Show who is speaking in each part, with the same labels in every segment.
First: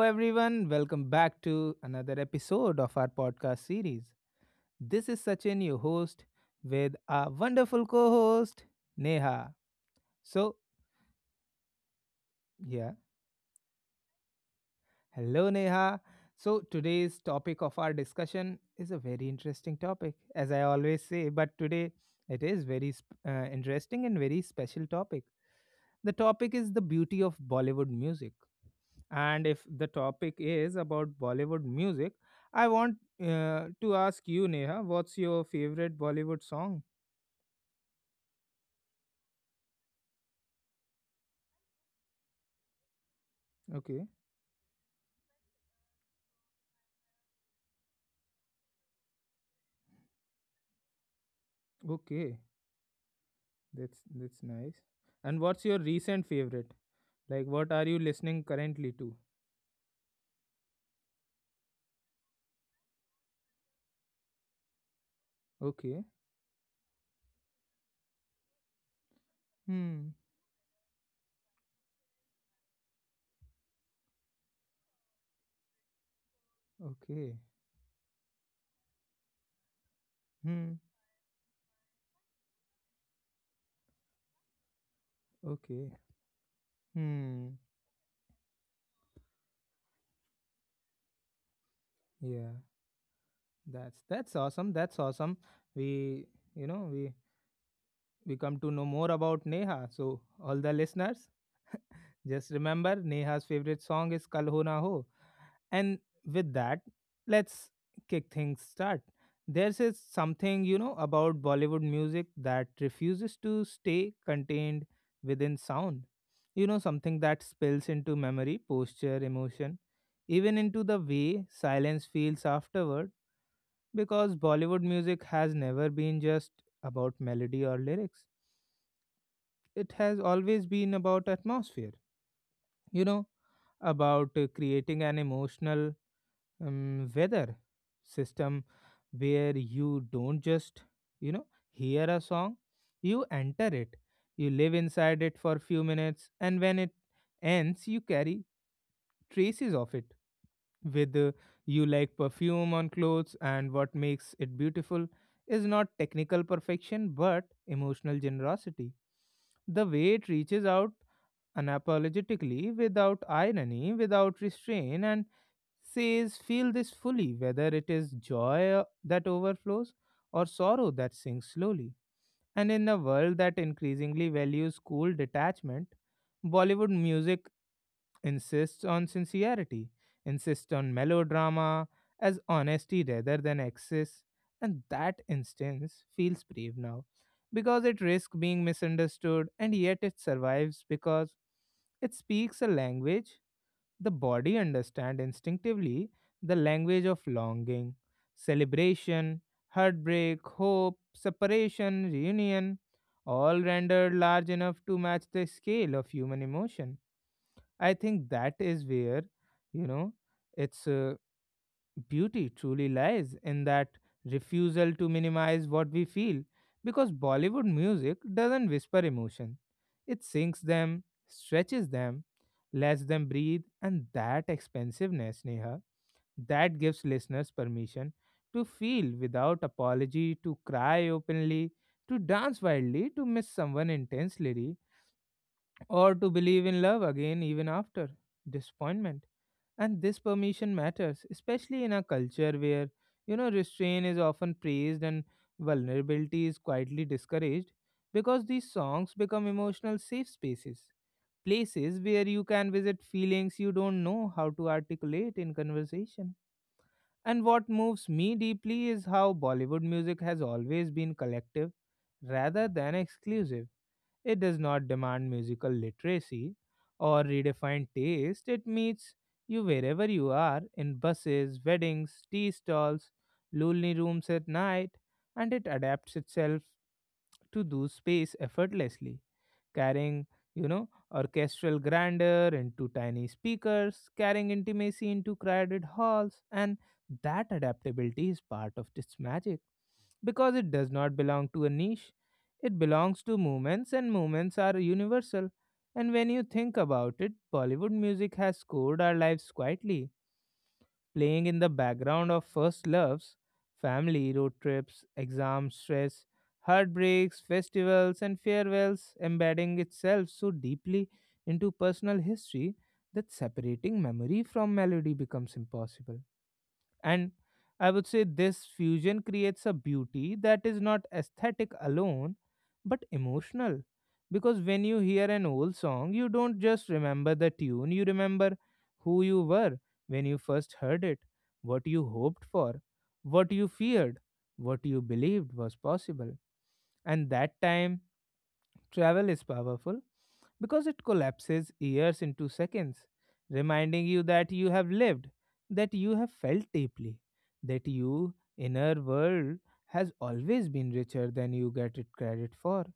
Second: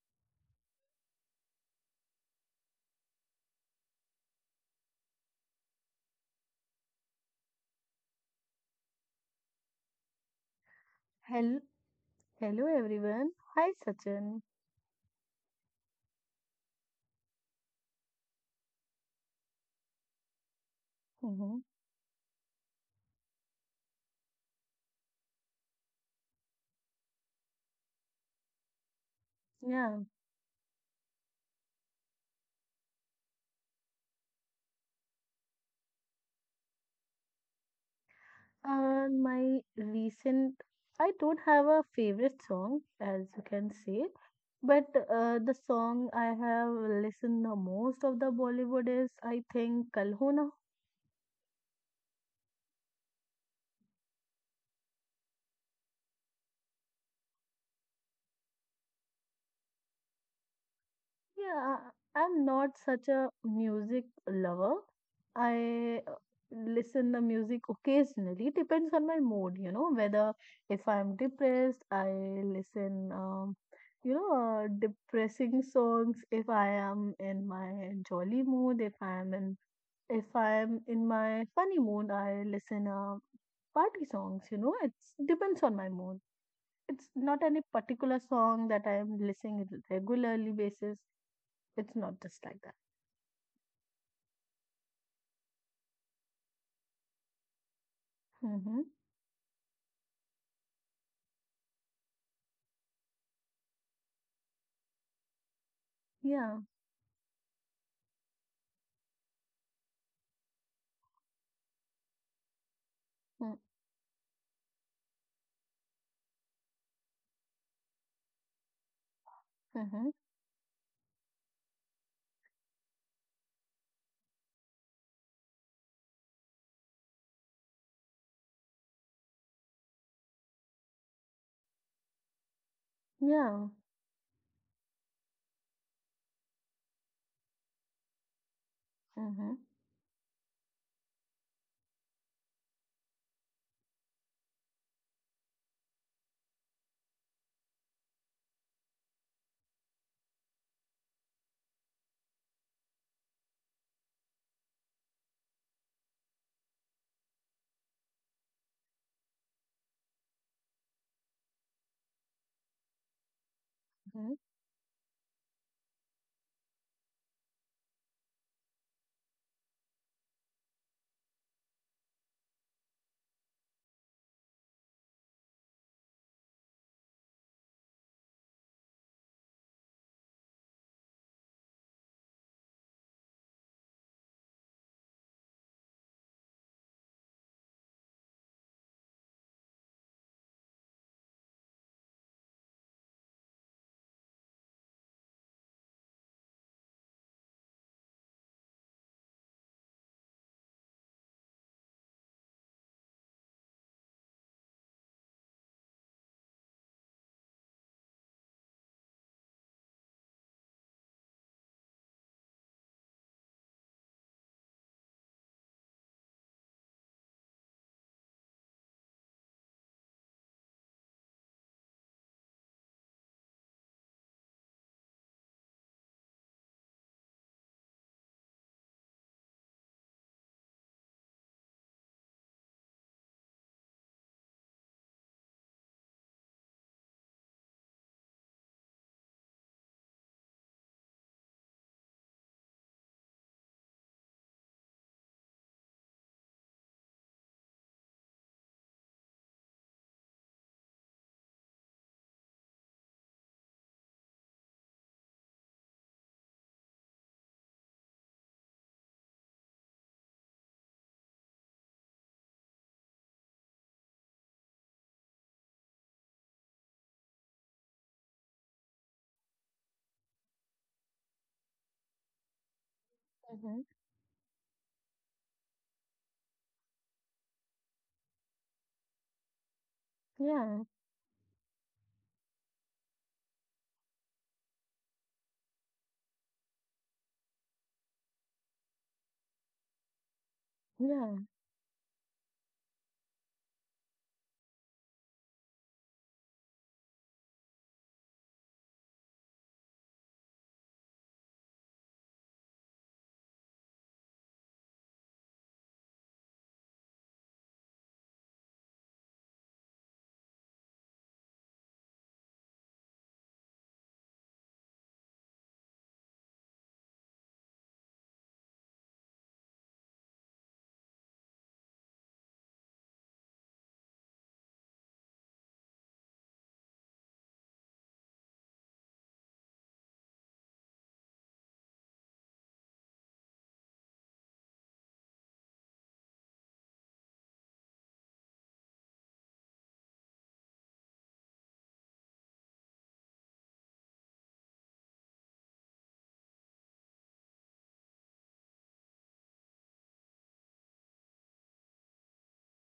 Speaker 1: everyone. Welcome back to another episode of our podcast series. This is Sachin, your host, with our wonderful co host, Neha. So,
Speaker 2: Hello, hello
Speaker 1: yeah,
Speaker 2: everyone. Hi Sachin.
Speaker 1: hello, Neha. So, today's topic of our discussion is a very interesting topic, as I always say, but
Speaker 2: Mm-hmm.
Speaker 1: today it is very interesting and very special topic. The topic is the beauty of Bollywood music. And if the
Speaker 2: Yeah.
Speaker 1: topic is about Bollywood music, I want to ask you, Neha, what's your favorite Bollywood song?
Speaker 2: My recent, I don't have a favorite song, as you can
Speaker 1: Okay,
Speaker 2: say, but the song I have listened the most of the Bollywood is, I think, "Kal Ho Na
Speaker 1: okay, that's nice. And what's your recent favorite? Like, what are you listening currently to?
Speaker 2: Yeah, I'm not such a music lover.
Speaker 1: Okay,
Speaker 2: I listen the music occasionally. Depends on my mood, you know,
Speaker 1: hmm,
Speaker 2: whether if I'm depressed, I listen, you know, depressing songs. If I am
Speaker 1: okay,
Speaker 2: in my jolly mood, if I
Speaker 1: hmm,
Speaker 2: am in my funny mood, I listen party songs, you know. It's depends on
Speaker 1: okay,
Speaker 2: my mood. It's not
Speaker 1: hmm.
Speaker 2: any particular song that I am listening regularly basis it's not just
Speaker 1: Yeah,
Speaker 2: like that.
Speaker 1: that's awesome. That's awesome. We, you know, we we come to know
Speaker 2: Mm-hmm.
Speaker 1: more about Neha. So, all the listeners, just remember, Neha's favorite song is Kal Ho Na Ho. And with
Speaker 2: Yeah.
Speaker 1: that, let's kick things start. There's a something, about Bollywood music that refuses
Speaker 2: Mm-hmm.
Speaker 1: to stay contained within sound. Something that spills into memory, posture, emotion,
Speaker 2: Mm-hmm.
Speaker 1: even into the way silence feels afterward, because Bollywood music has never been just about melody or lyrics. It has always been about atmosphere. You know,
Speaker 2: Yeah.
Speaker 1: about creating an emotional weather system where
Speaker 2: Mm-hmm.
Speaker 1: you don't just you know hear a song, you enter it, you live inside it for few minutes, and when it ends you carry traces of it with you like perfume on clothes. And what makes it beautiful is not technical perfection but emotional generosity, the way it reaches out unapologetically, without irony,
Speaker 2: Mm-hmm.
Speaker 1: without restraint, and says, Feel this fully, whether it is joy that overflows or sorrow that sinks slowly. And in a world that increasingly values cool detachment, Bollywood music insists on sincerity, insists on melodrama as honesty rather than excess, and that instance feels brave now because it risks being misunderstood, and yet it survives because it speaks a language the body understand instinctively, the language of longing, celebration, heartbreak, hope, separation, reunion, all rendered large enough to match the scale of human emotion. I think that is where, you know, its beauty truly lies, in that refusal to minimize what we feel. Because Bollywood music doesn't whisper emotion, it sinks them, stretches them, lets them breathe, and that expensiveness, Neha, that gives listeners permission to feel without apology, to cry openly, to dance wildly, to miss someone intensely, or to believe in love again even after disappointment. And this permission matters, especially in a culture where, restraint is often praised and vulnerability is quietly discouraged, because these songs become emotional safe spaces, places where you can visit feelings you don't know how to articulate in conversation. And what moves me deeply is how Bollywood music has always been collective rather than exclusive. It does not demand musical literacy or redefined taste. It meets you wherever you are, in buses, weddings, tea stalls,
Speaker 2: Mm-hmm.
Speaker 1: lonely rooms at night, and it adapts itself to do space effortlessly, carrying, you
Speaker 2: Yeah.
Speaker 1: know, orchestral grandeur into tiny speakers, carrying intimacy into crowded halls, and that adaptability is part of its magic because it does not belong
Speaker 2: Yeah.
Speaker 1: to a niche. It belongs to movements, and movements are universal. And when you think about it, Bollywood music has scored our lives quietly, playing in the background of first loves, family, road trips, exams, stress, heartbreaks, festivals, and farewells, embedding itself so deeply into personal history that separating memory from melody becomes impossible. And I would say this fusion creates a beauty that is not aesthetic alone, but emotional. Because when you hear an old song, you don't just remember the tune, you remember who you were when you first heard it, what you hoped for, what you feared, what you believed was possible. And that time travel is powerful because it collapses years into seconds, reminding you that you have lived, that you have felt deeply, that your inner world has always been richer than you get it credit for.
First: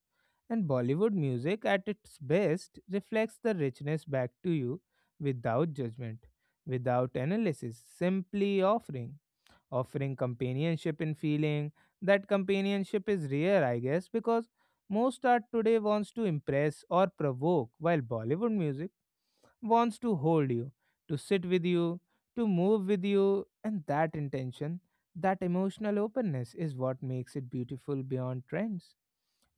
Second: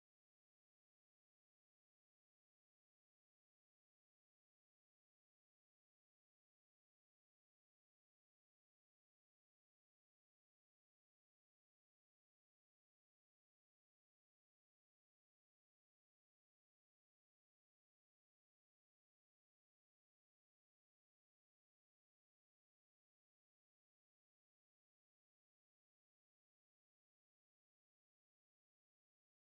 Speaker 1: And Bollywood music at its best reflects the richness back to you, without judgment, without analysis, simply offering, offering companionship in feeling. That companionship is rare, I guess, because most art today wants to impress or provoke, while Bollywood music wants to hold you, to sit with you, to move with you, and that intention, that emotional openness is what makes it beautiful beyond trends,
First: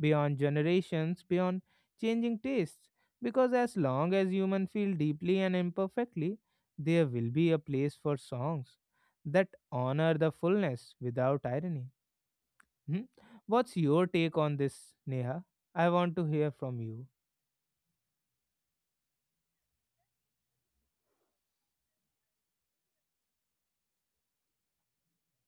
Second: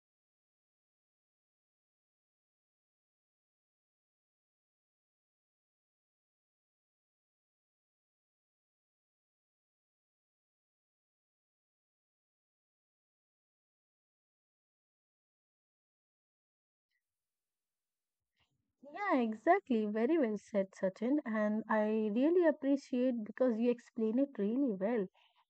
Speaker 1: beyond generations, beyond changing tastes. Because as long as humans feel deeply and imperfectly, there will be a place for songs that honor the fullness without irony. Hmm? What's your take on this, Neha? I want to hear from you.
Speaker 2: Yeah, exactly. Very well said, Sachin. And I really appreciate because you explain it really well.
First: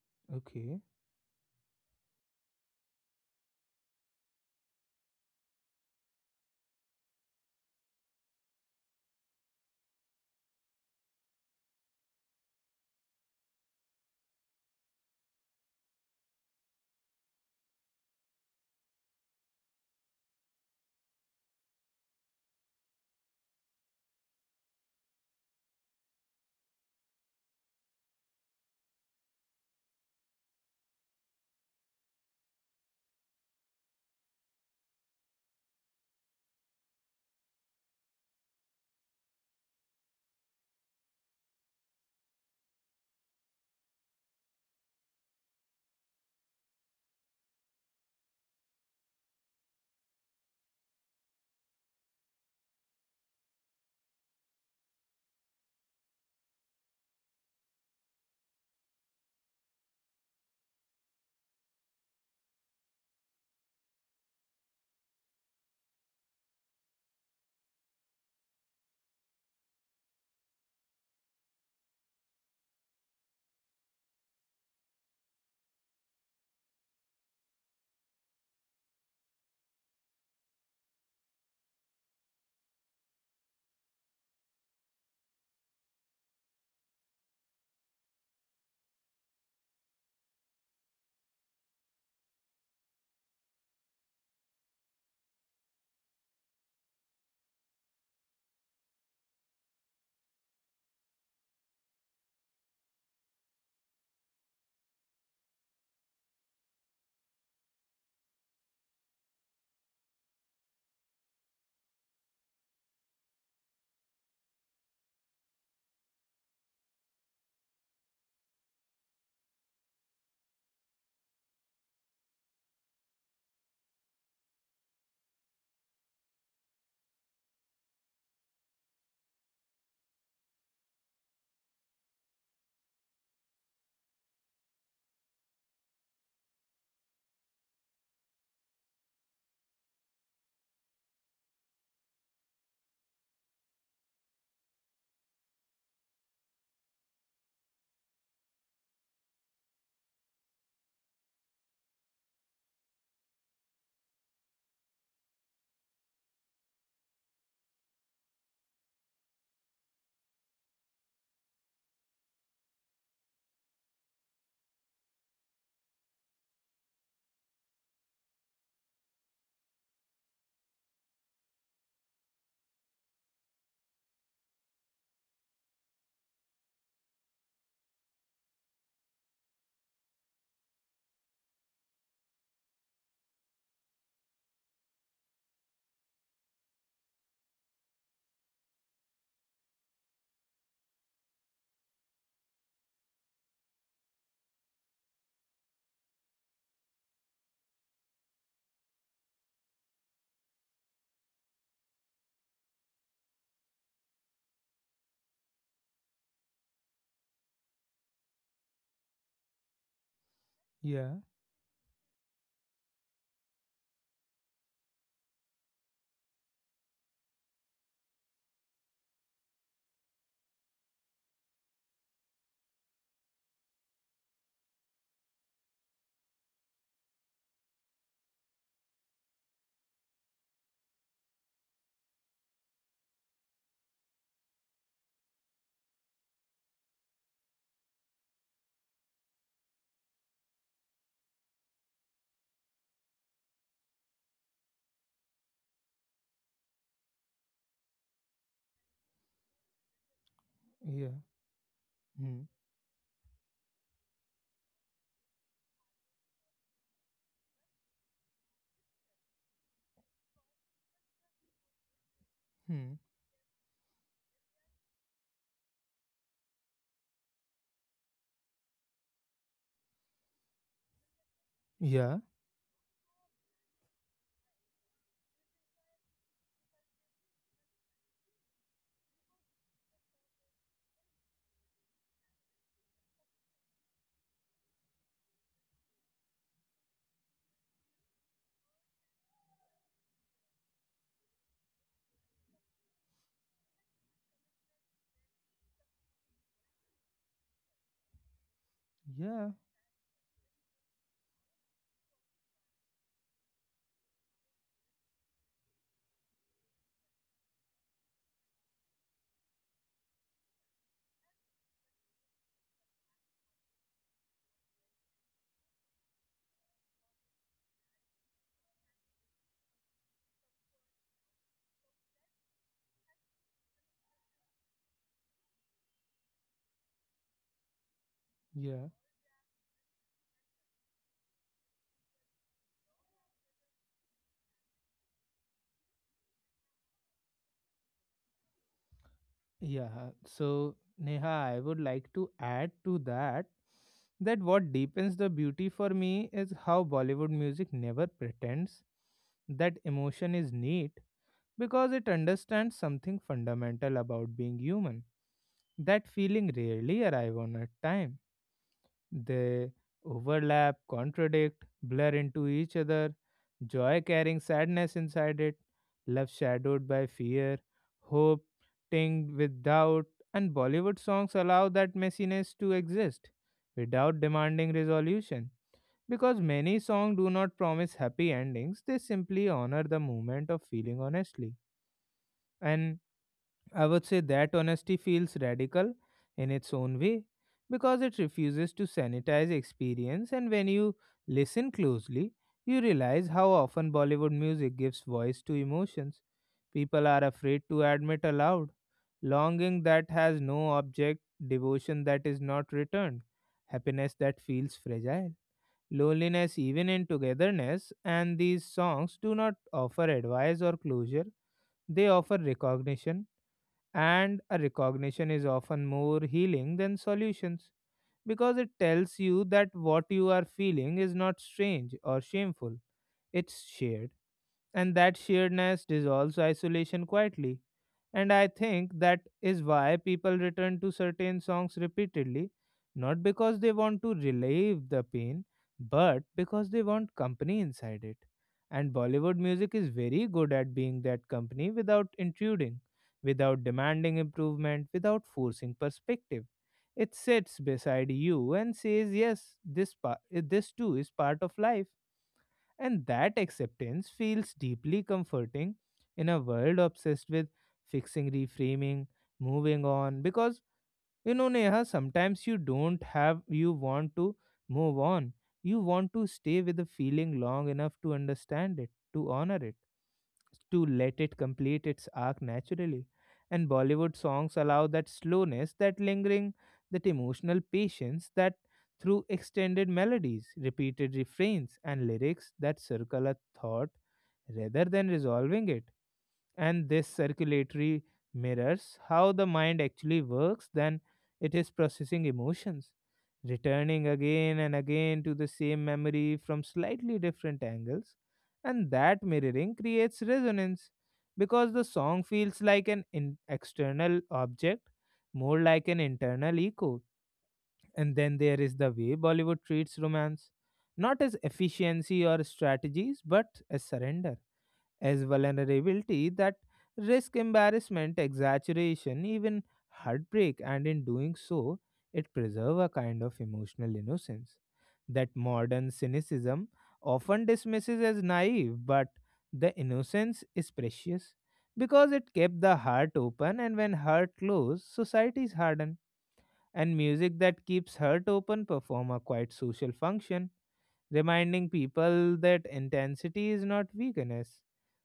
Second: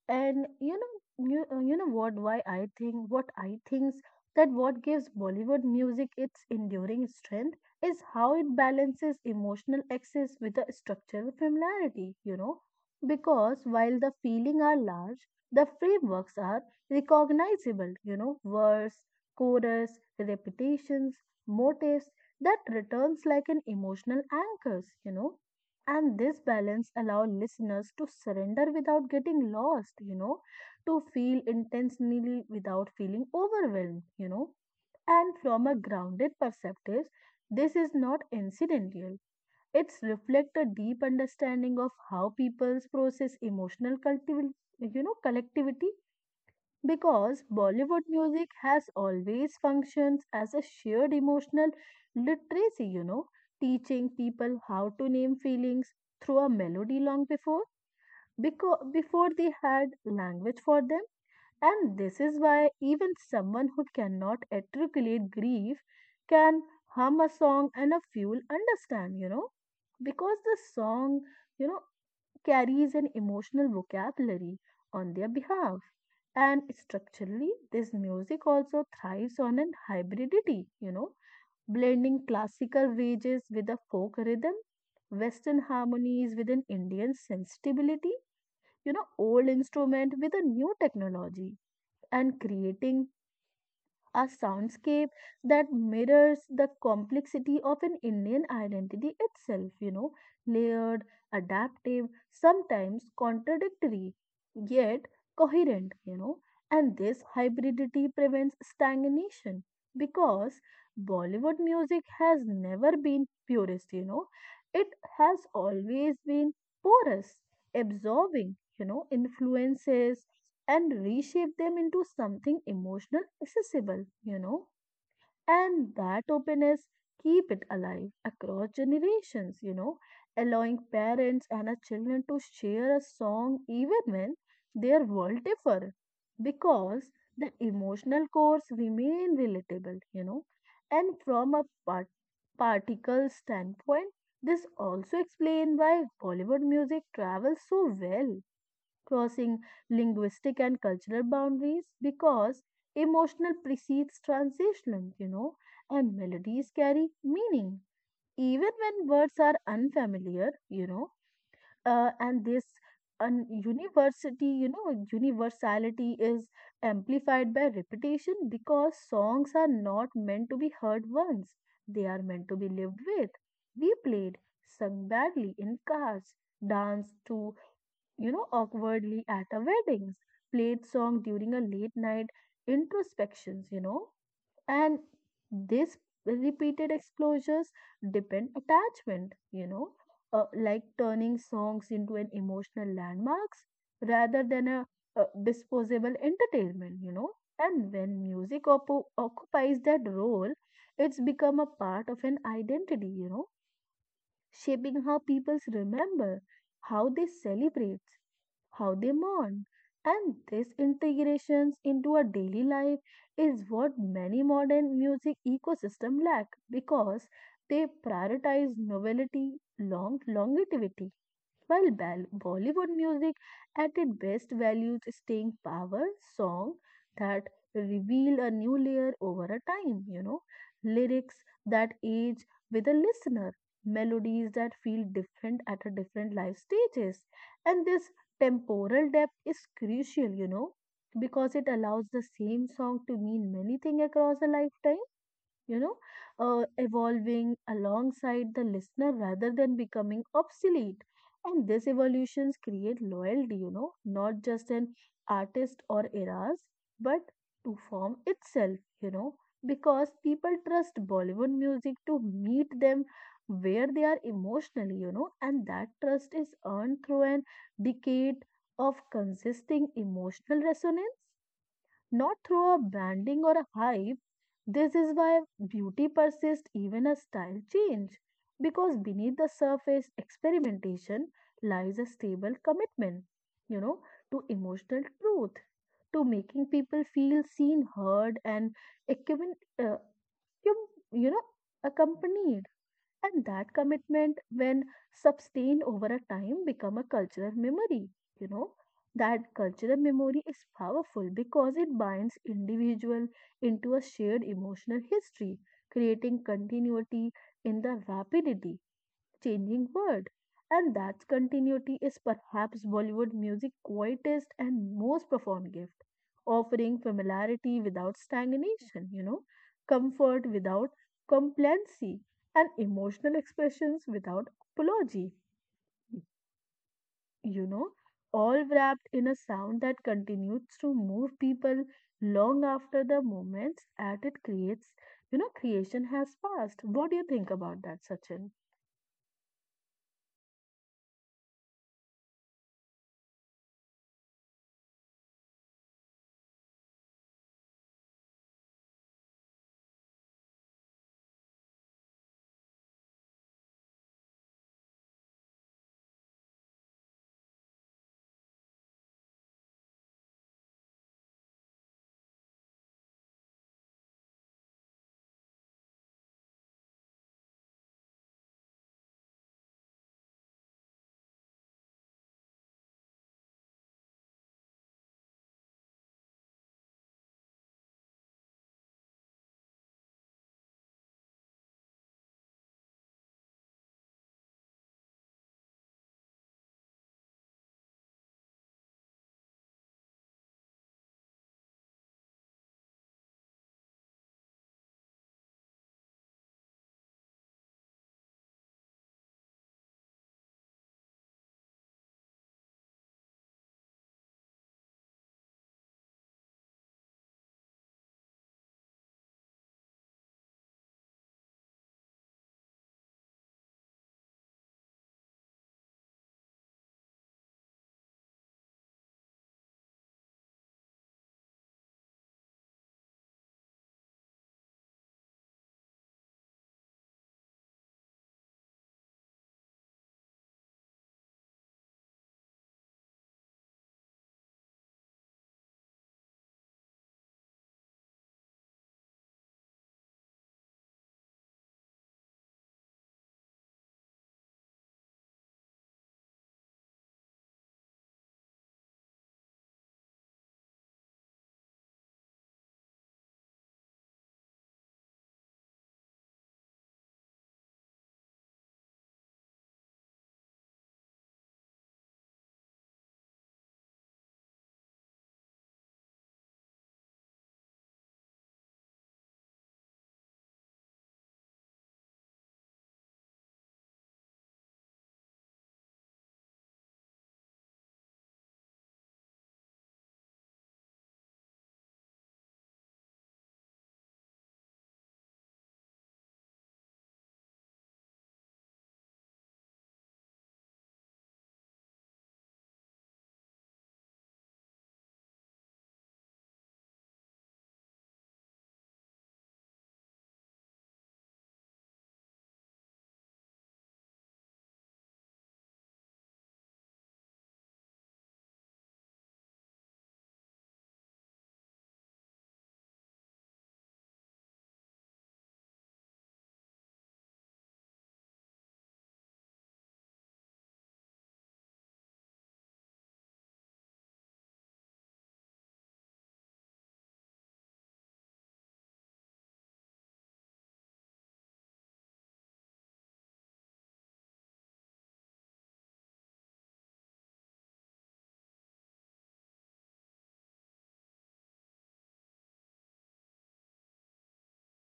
Speaker 2: And you
Speaker 1: Okay.
Speaker 2: know, you, you know what? Why I think what I think that what gives Bollywood music its enduring strength is how it balances emotional excess with a structural familiarity. You know, because while the feeling are large, the frameworks are recognizable. You know, verse, chorus, repetitions motives that returns like an emotional anchors, you know. And this balance allows listeners to surrender without getting lost, you know, to feel intensely without feeling overwhelmed, you know. And from a grounded perspective, this is not incidental. It's reflect a deep understanding of how peoples process emotional cultiv, you know, collectivity because Bollywood music has always functions as a shared emotional literacy, you know, teaching people how to name feelings through a melody long before because before they had language for them. And this is why even someone who cannot articulate grief can hum a song and a few will understand, you know because the song you know carries an emotional vocabulary on their behalf. And structurally, this music also thrives on an hybridity, you know, blending classical wages with a folk rhythm, Western harmonies with an Indian sensibility, you know, old instrument with a new technology, and creating a soundscape that mirrors the complexity of an Indian identity itself, you know, layered, adaptive, sometimes contradictory, yet coherent, you know. And this hybridity prevents stagnation because Bollywood music has never been purist, you know, it has always been porous, absorbing you know, influences and reshape them into something emotional, accessible, you know, and that openness keep it alive across generations, you know, allowing parents and our children to share a song even when their world differ because the emotional cores remain relatable, you know, and from a particle standpoint, this also explains why Bollywood music travels so well crossing linguistic and cultural boundaries because emotional precedes transition, you know, and melodies carry meaning even when words are unfamiliar, you know, and this university, you know, universality is amplified by repetition because songs are not meant to be heard once, they are meant to be lived with, replayed, sung badly in cars, danced to you know, awkwardly at a weddings, played song during a late night introspections, you know, and this repeated exposures depend attachment, you know, like turning songs into an emotional landmarks rather than a, disposable entertainment, you know. And when music occupies that role, it's become a part of an identity, you know shaping how people remember, how they celebrate, how they mourn. And this
Speaker 1: Yeah.
Speaker 2: integrations into our daily life is what many modern music ecosystem lack because they prioritize novelty, longevity while Bollywood music at its best values staying power song that reveal a new layer over a time, you know, lyrics that age with a listener, melodies that feel different at a different life stages. And this temporal depth is crucial, you know, because it allows the same song to mean many things across a lifetime you know, evolving alongside the listener rather than becoming obsolete.
Speaker 1: Yeah.
Speaker 2: And these
Speaker 1: Hmm.
Speaker 2: evolutions create loyalty, you know, not just an artist or eras, but to form itself, you know, because people trust Bollywood music to meet
Speaker 1: Hmm.
Speaker 2: them where they are emotionally, you know, and that trust is earned through an decade of consisting emotional resonance
Speaker 1: Yeah.
Speaker 2: not through a branding or a hype. This is why beauty persists even as style change, because beneath the surface experimentation lies a stable commitment, you know, to emotional truth, to making people feel seen, heard, and equipped, you, you know, accompanied. And that commitment, when sustained over a time, become a cultural memory. You know,
Speaker 1: Yeah.
Speaker 2: that cultural memory is powerful because it binds individual into a shared emotional history, creating continuity in the rapidity changing world. And that continuity is perhaps Bollywood music's quietest and most profound gift, offering familiarity without stagnation, you know, comfort without complacency, and emotional expressions without apology, you know, all
Speaker 1: Yeah.
Speaker 2: wrapped in a sound that continues to move people long after the moments that it creates, you know, creation has passed. What do you think about that, Sachin?
Speaker 1: Yeah. So, Neha, I would like to add to that that what deepens the beauty for me is how Bollywood music never pretends that emotion is neat, because it understands something fundamental about being human. That feeling rarely arrive on a time. They overlap, contradict, blur into each other, joy carrying sadness inside it, love shadowed by fear, hope tinged with doubt, and Bollywood songs allow that messiness to exist without demanding resolution. Because many songs do not promise happy endings, they simply honor the moment of feeling honestly. And I would say that honesty feels radical in its own way because it refuses to sanitize experience, and when you listen closely, you realize how often Bollywood music gives voice to emotions people are afraid to admit aloud. Longing that has no object, devotion that is not returned, happiness that feels fragile, loneliness even in togetherness, and these songs do not offer advice or closure, they offer recognition, and a recognition is often more healing than solutions because it tells you that what you are feeling is not strange or shameful, it's shared. And that sheerness dissolves isolation quietly. And I think that is why people return to certain songs repeatedly, not because they want to relieve the pain, but because they want company inside it. And Bollywood music is very good at being that company without intruding, without demanding improvement, without forcing perspective. It sits beside you and says, Yes, this too is part of life, and that acceptance feels deeply comforting in a world obsessed with fixing, reframing, moving on. Because, Neha, sometimes you don't have, you want to move on. You want to stay with the feeling long enough to understand it, to honor it, to let it complete its arc naturally. And Bollywood songs allow that slowness, that lingering, that emotional patience, that through extended melodies, repeated refrains, and lyrics that circle a thought rather than resolving it, and this circulatory mirrors how the mind actually works then it is processing emotions, returning again and again to the same memory from slightly different angles, and that mirroring creates resonance because the song feels like an external object, more like an internal echo. And then there is the way Bollywood treats romance, not as efficiency or strategies but as surrender, as vulnerability that risk embarrassment, exaggeration, even heartbreak, and in doing so, it preserve a kind of emotional innocence that modern cynicism often dismisses as naive, but the innocence is precious because it kept the heart open, and when heart closed, societies harden. And music that keeps heart open perform a quite social function, reminding people that intensity is not weakness,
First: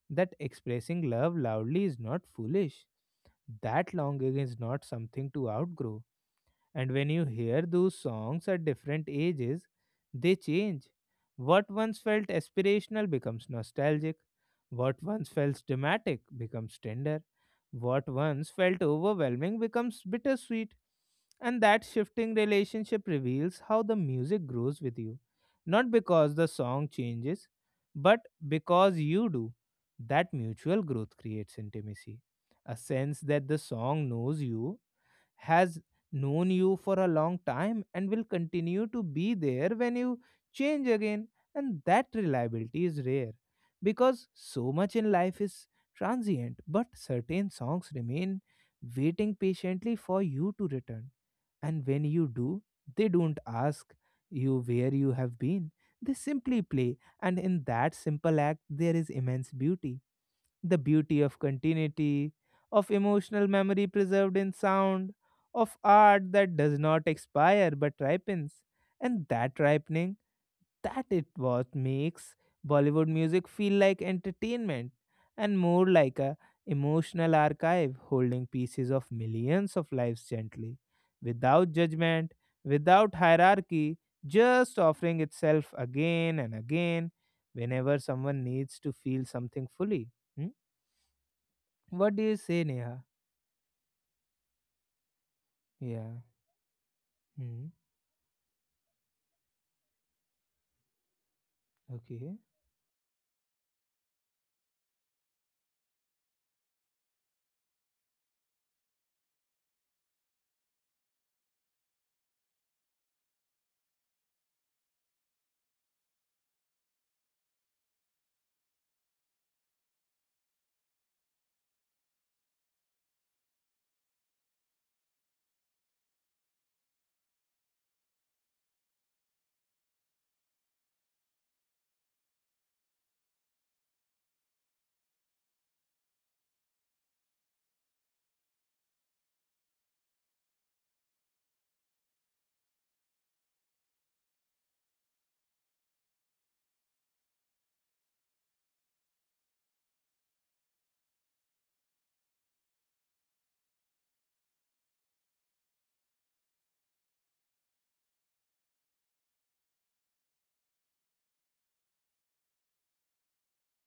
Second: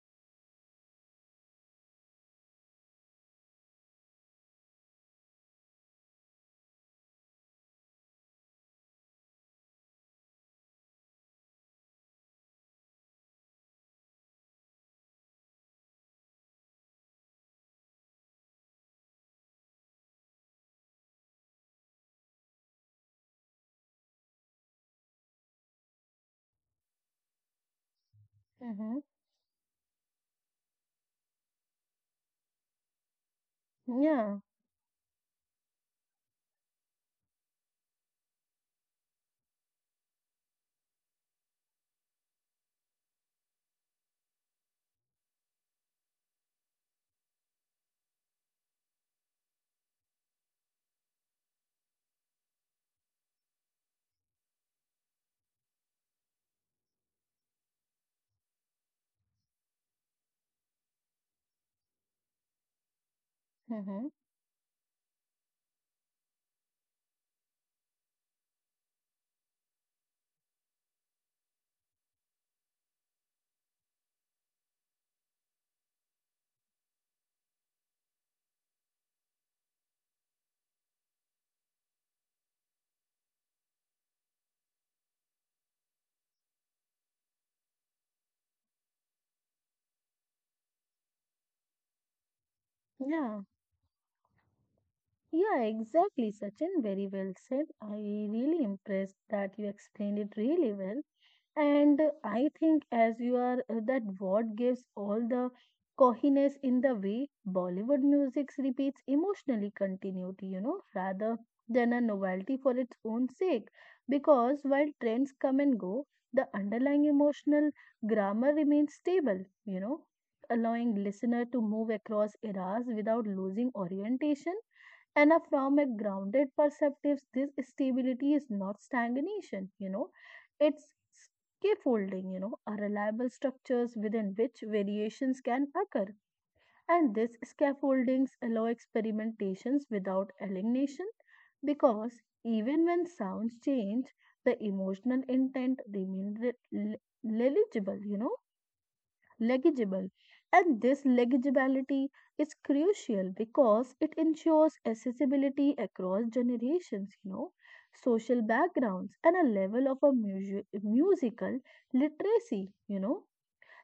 Speaker 1: that expressing love loudly is not foolish, that longing is not something to outgrow, and when you hear those songs at different ages, they change. What once felt aspirational becomes nostalgic. What once felt dramatic becomes tender. What once felt overwhelming becomes bittersweet. And that shifting relationship reveals how the music grows with you. Not because the song changes, but because
Speaker 2: Mm-hmm.
Speaker 1: you do. That mutual growth creates intimacy. A sense that the song
Speaker 2: Yeah.
Speaker 1: knows you, has known you for a long time and will continue to be there when you change again. And that reliability is rare because so much in life is transient, but certain songs remain, waiting patiently for you to return. And when you do, they don't ask you where you have been, they simply play. And in that simple act, there is immense beauty, the beauty of continuity, of emotional memory
Speaker 2: Mhm.
Speaker 1: preserved in sound, of art that does not expire but ripens. And that ripening, that it what makes Bollywood music feel like entertainment and more like a emotional archive holding pieces of millions of lives gently, without judgment, without hierarchy, just offering itself again and again whenever someone needs to feel something fully. Hmm? What do you say, Neha?
Speaker 2: Yeah, yeah,
Speaker 1: Yeah.
Speaker 2: exactly, Sachin. Very well said.
Speaker 1: Hmm.
Speaker 2: I really impressed that you explained it really well. And
Speaker 1: Okay.
Speaker 2: I think as you are that what gives all the cohiness in the way Bollywood music repeats emotionally continuity, you know, rather than a novelty for its own sake. Because while trends come and go, the underlying emotional grammar remains stable, you know, allowing listener to move across eras without losing orientation and from a grounded perspective, this stability is not stagnation, you know, it's scaffolding, you know, a reliable structures within which variations can occur. And these scaffoldings allow experimentations without alienation because even when sounds change, the emotional intent remains legible, you know legible. And this legibility is crucial because it ensures accessibility across generations, you know, social backgrounds, and a level of a musical literacy, you know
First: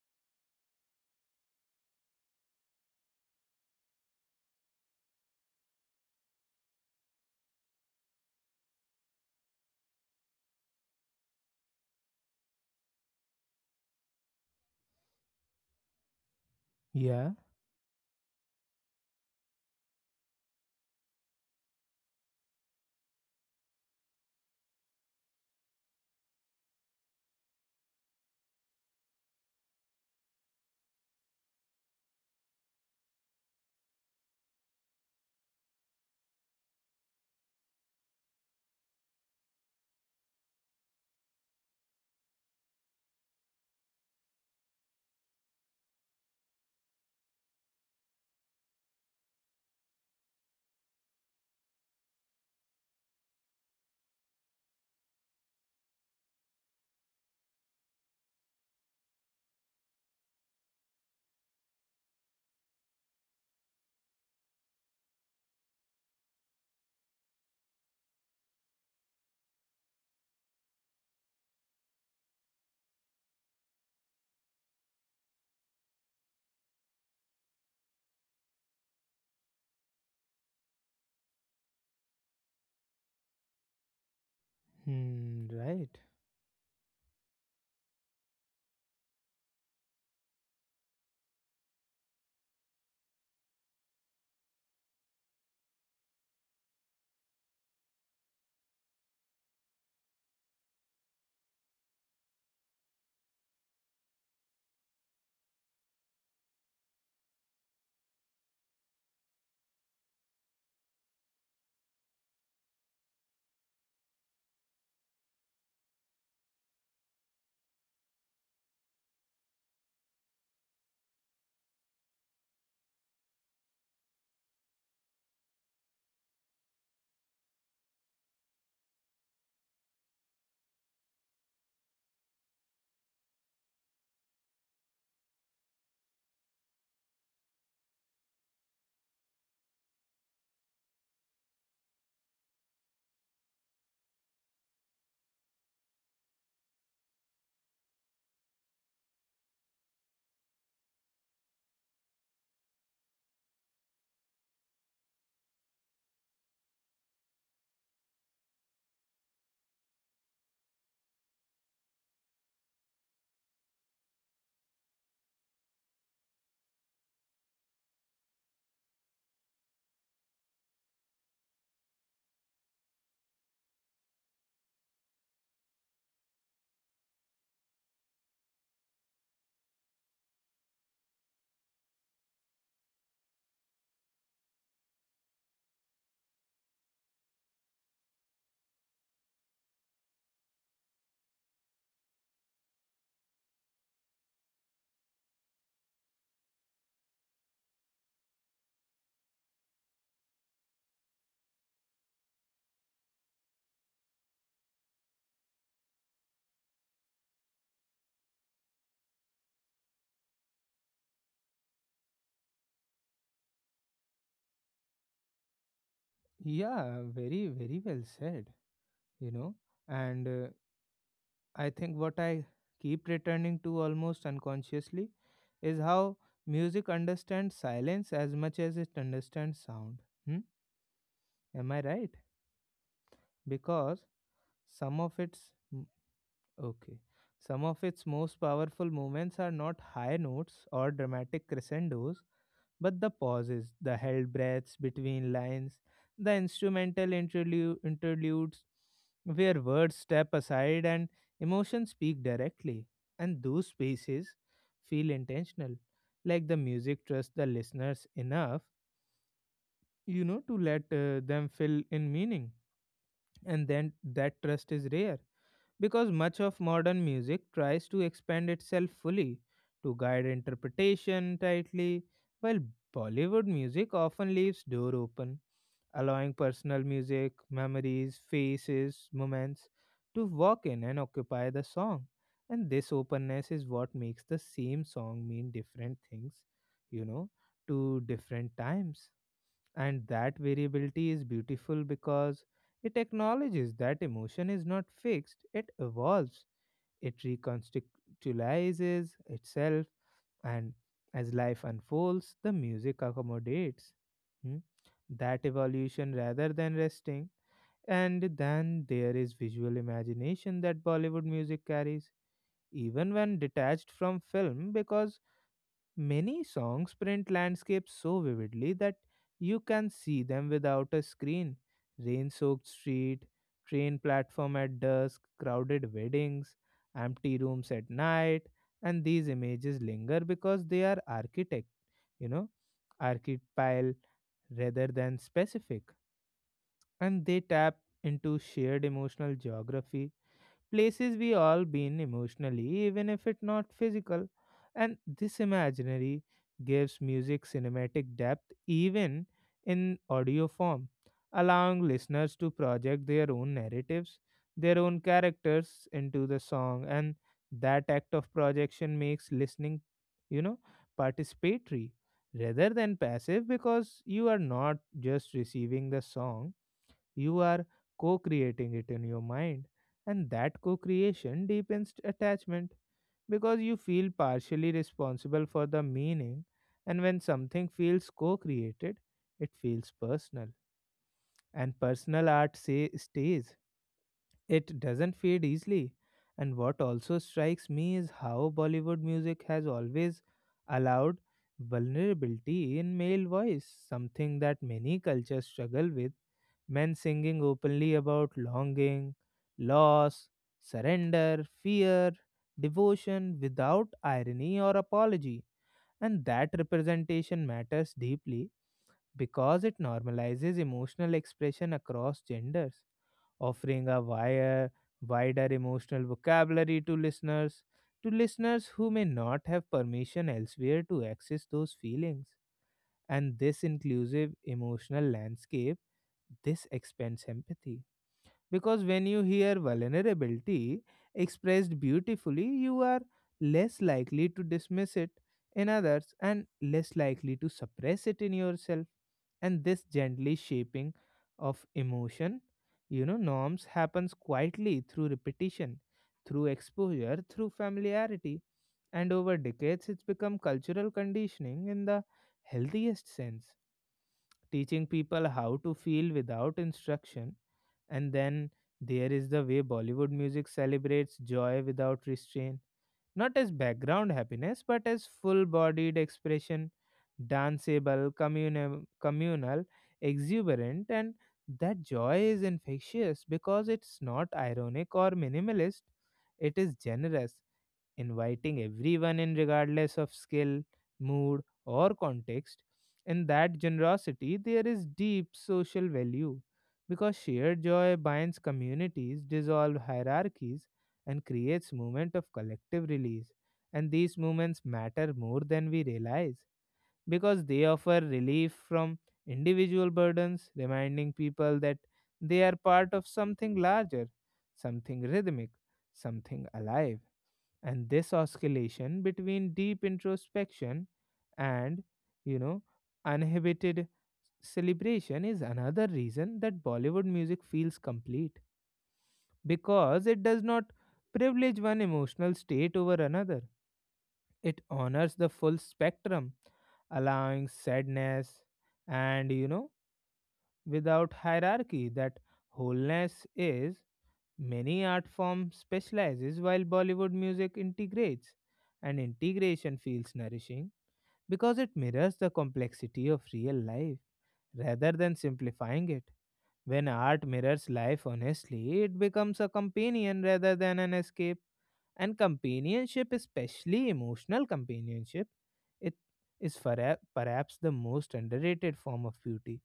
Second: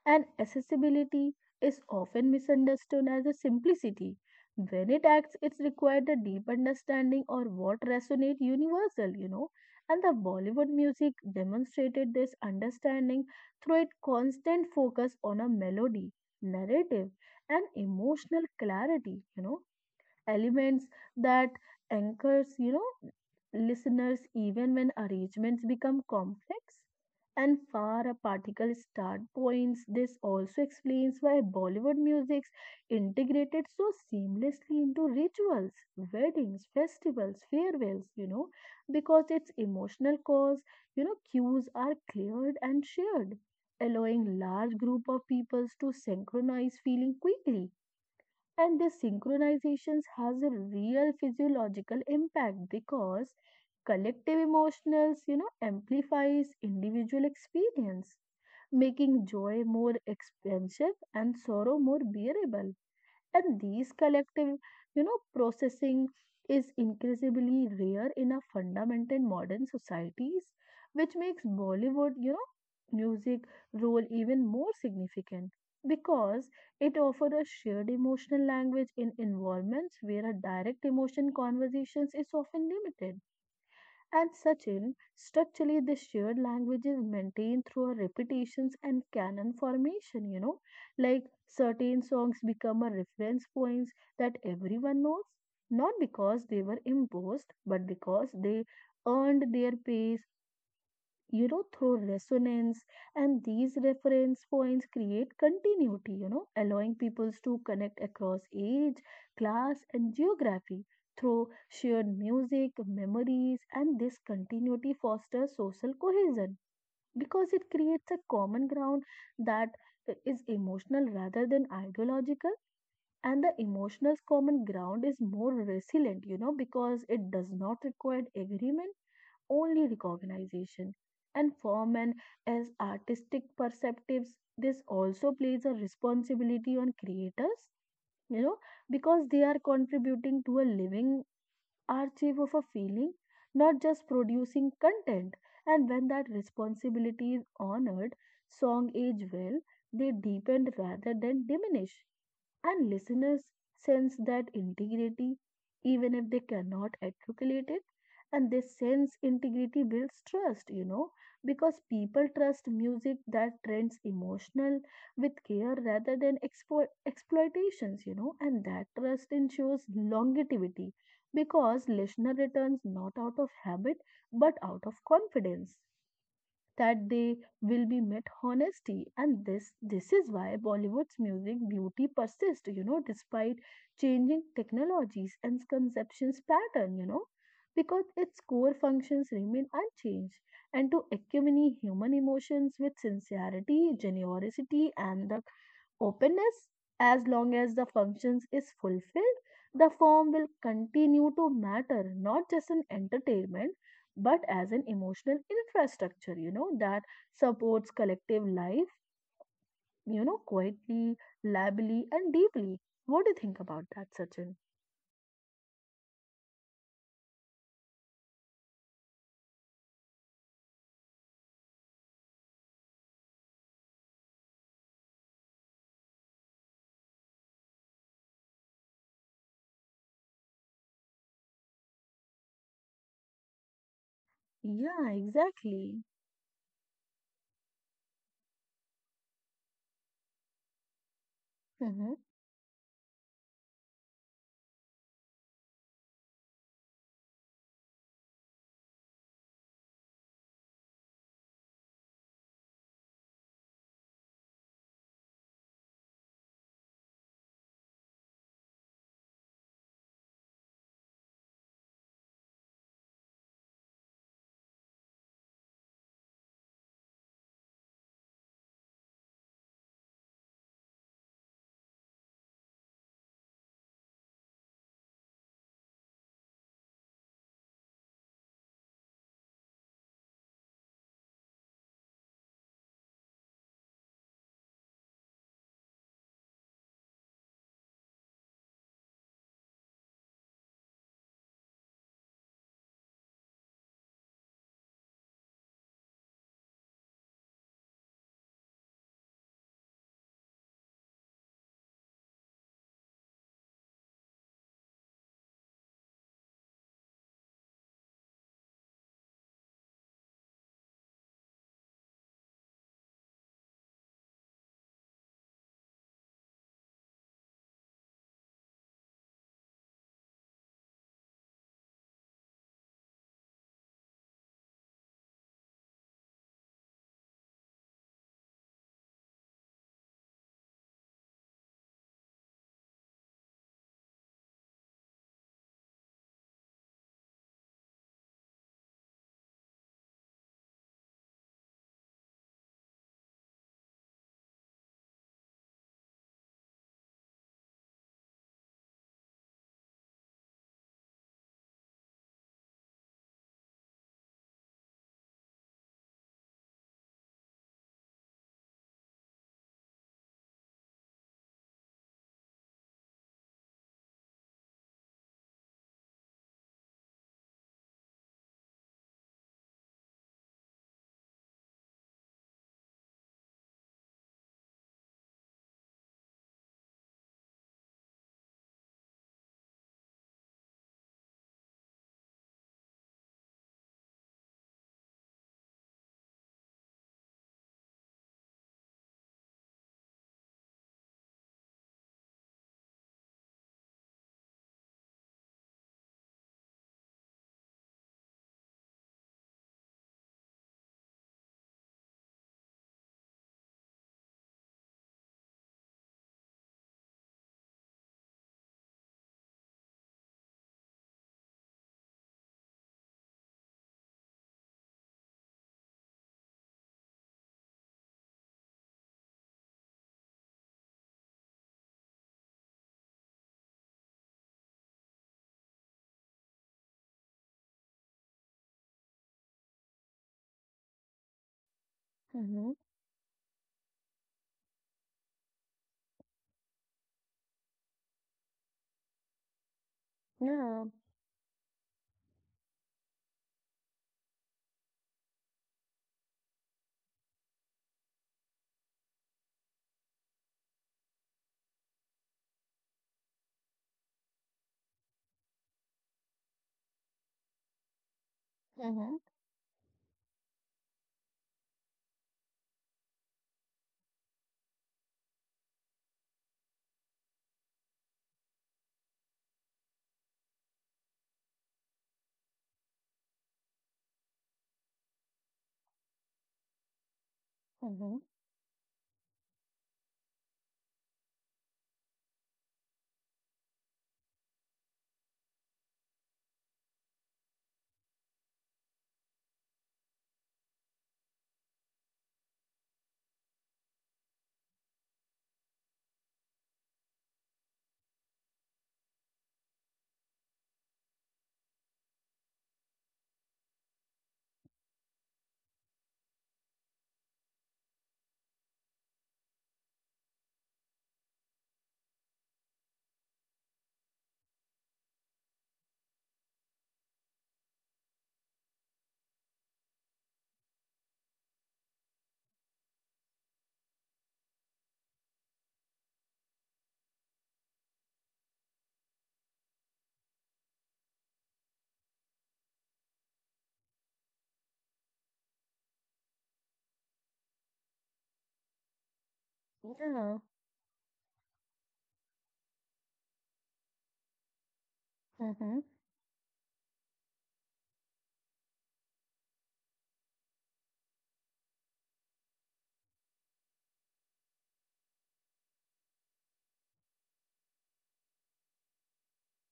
Speaker 2: and accessibility is often misunderstood as a simplicity. When it acts, it's required a deep understanding or what resonate universal, you know. And the Bollywood music demonstrated this understanding through its constant focus on a melody, narrative,
Speaker 1: Yeah.
Speaker 2: and emotional clarity, you know elements that anchors, you know, listeners even when arrangements become complex and far a particle start points. This also explains why Bollywood music's integrated so seamlessly into rituals, weddings, festivals, farewells, you know, because its emotional cause, you know, cues are cleared and shared, allowing large group of peoples to synchronize feeling quickly and the synchronizations has a real physiological impact because collective emotionals, you know, amplifies individual experience, making joy more expansive and sorrow more bearable. And these collective, you know, processing is increasingly rare in our fundamental modern societies, which makes Bollywood, you know, music role even more significant because it offers a shared emotional language in environments where a direct emotion conversations is often limited. And Sachin,
Speaker 1: Hmm.
Speaker 2: structurally,
Speaker 1: Right.
Speaker 2: the shared language is maintained through a repetitions and canon formation, you know, like certain songs become a reference points that everyone knows, not because they were imposed, but because they earned their place you know through resonance and these reference points create continuity you know allowing peoples to connect across age class and geography through shared music memories and this continuity fosters social cohesion because it creates a common ground that is emotional rather than ideological and the emotional common ground is more resilient you know because it does not require agreement only recognition. And for men as artistic perceptives, this also plays a responsibility on creators, you know, because they are contributing to a living archive of a feeling, not just producing content. And when that responsibility is honored, song age well, they deepen rather than diminish. And listeners sense that integrity, even if they cannot articulate it. And they sense integrity builds trust, you know, because people trust music that trends emotional with care rather than exploitations, you know, and that trust ensures longevity because listener returns not out of habit but out of confidence that they will be met honesty and this is why bollywood's music beauty persists you know despite changing technologies and conceptions pattern you know because its core functions remain unchanged and to accompany human emotions with sincerity generosity and the openness as long as the functions is fulfilled the form will continue to matter not just an entertainment but as an emotional infrastructure you know that supports collective life you know quietly liably and deeply what do you think about that sachin
Speaker 1: Yeah. Very, very well said. You know, and I think what I keep returning to almost unconsciously is how music understands silence as much as it understands sound. Hmm? Am I right? Because some
Speaker 2: Yeah,
Speaker 1: of its mm,
Speaker 2: exactly.
Speaker 1: okay, some of its most powerful moments are not high notes or dramatic
Speaker 2: Mm-hmm.
Speaker 1: crescendos, but the pauses, the held breaths between lines, the instrumental interludes, where words step aside and emotions speak directly. And those spaces feel intentional, like the music trusts the listeners enough, you know, to let them fill in meaning. And then that trust is rare because much of modern music tries to expand itself fully to guide interpretation tightly, while Bollywood music often leaves door open, allowing personal music, memories, faces, moments to walk in and occupy the song. And this openness is what makes the same song mean different things, you know, to different times. And that variability is beautiful because it acknowledges that emotion is not fixed, it evolves, it reconstitutionalizes itself, and as life unfolds, the music accommodates hmm, that evolution rather than resting. And then there is visual imagination that Bollywood music carries, even when detached from film, because many songs print landscapes so vividly that you can see them without a screen. Rain soaked street, train platform at dusk, crowded weddings, empty rooms at night, and these images linger because they are architect, you know, archetypal rather than specific, and they tap into shared emotional geography, places we all been emotionally, even if it's not physical. And this imaginary gives music cinematic depth even in audio form, allowing listeners to project their own narratives, their own characters into the song, and that act of projection makes listening, you know, participatory rather than passive, because you are not just receiving the song, you are co creating it in your mind, and that co creation deepens attachment because you feel partially responsible for the meaning. And when something feels co created, it feels personal. And personal art say, stays, it doesn't fade easily. And what also strikes me is how Bollywood music has always allowed vulnerability in male voice, something that many cultures struggle with, men singing openly about longing, loss, surrender, fear, devotion without irony or apology. And that representation matters deeply because it normalizes emotional expression across genders, offering a wider emotional vocabulary to listeners who may not have permission elsewhere to access those feelings. And this inclusive emotional landscape, this expands empathy because when you hear vulnerability expressed beautifully,
Speaker 2: Mm-hmm.
Speaker 1: you are less likely to dismiss it in others and less likely to suppress it in yourself. And this gently
Speaker 2: Yeah.
Speaker 1: shaping of emotion, you know, norms happens quietly through repetition, through exposure, through familiarity. And over decades, it's become cultural conditioning in the healthiest sense, teaching people how to feel without instruction. And then there is the way Bollywood music celebrates joy without restraint, not as background happiness, but as full bodied expression, danceable, communal, exuberant, and that joy is infectious because it's not ironic or minimalist, it is generous,
Speaker 2: Mm-hmm.
Speaker 1: inviting everyone in regardless of skill, mood, or context. In that generosity, there is deep social value because shared joy binds communities, dissolves hierarchies, and creates movement of collective release. And these movements matter more than we realize because they offer relief from individual burdens, reminding people that they are part of something larger, something rhythmic, something alive. And this oscillation between deep introspection and, you know, uninhibited celebration is another reason that Bollywood music feels complete, because it does not privilege one emotional state over another, it honors the full spectrum, allowing sadness and, you know, without hierarchy that wholeness is. Many art forms specializes while Bollywood music integrates, and integration
Speaker 2: Mm-hmm.
Speaker 1: feels
Speaker 2: Yeah.
Speaker 1: nourishing because it mirrors the complexity of real life rather than
Speaker 2: Mm-hmm.
Speaker 1: simplifying it. When art mirrors life honestly, it becomes a companion rather than an escape. And companionship, especially emotional companionship, it is perhaps the most underrated form of beauty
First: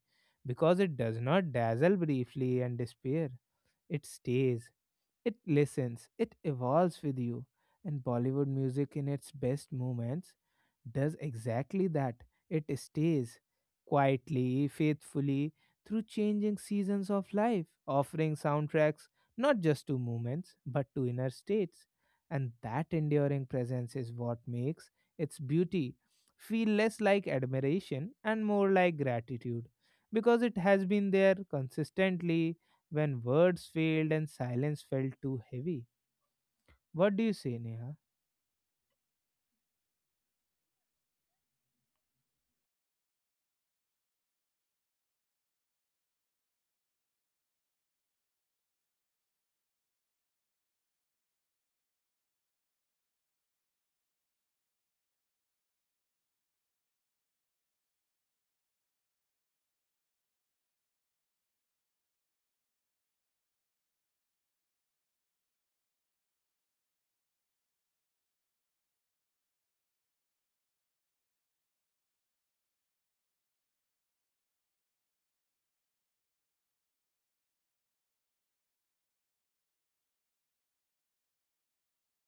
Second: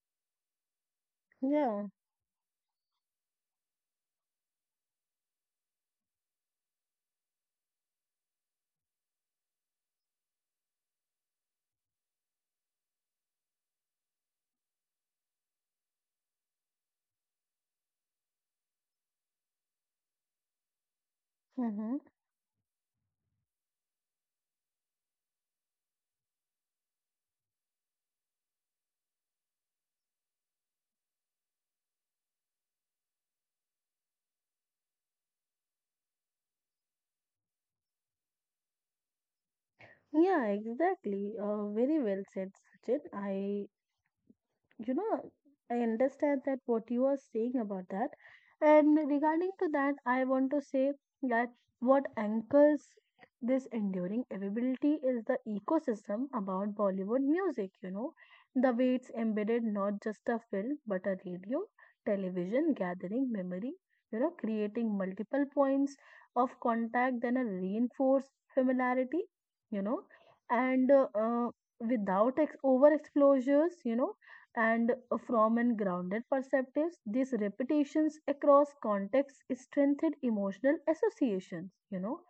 Speaker 1: because it does not
Speaker 2: Yeah.
Speaker 1: dazzle briefly and despair. It stays, it listens, it evolves with you. And Bollywood music, in its best moments, does exactly that. It stays quietly, faithfully, through changing seasons of life, offering soundtracks not just to moments, but to inner states.
Speaker 2: Mm-hmm.
Speaker 1: And that enduring presence is what makes its beauty feel less like admiration and more like gratitude because it has been there consistently when words failed and silence felt too heavy. What do you say, Neha?
Speaker 2: Yeah, exactly. Very well said, Sachin. You know I understand that what you are saying about that, and regarding to that I want to say that what anchors this enduring availability is the ecosystem about Bollywood music. The way it's embedded not just a film but a radio, television gathering memory, creating multiple points of contact then a reinforced familiarity you know and without over exposures, and from an grounded perspective, these repetitions across contexts strengthened emotional associations, you know,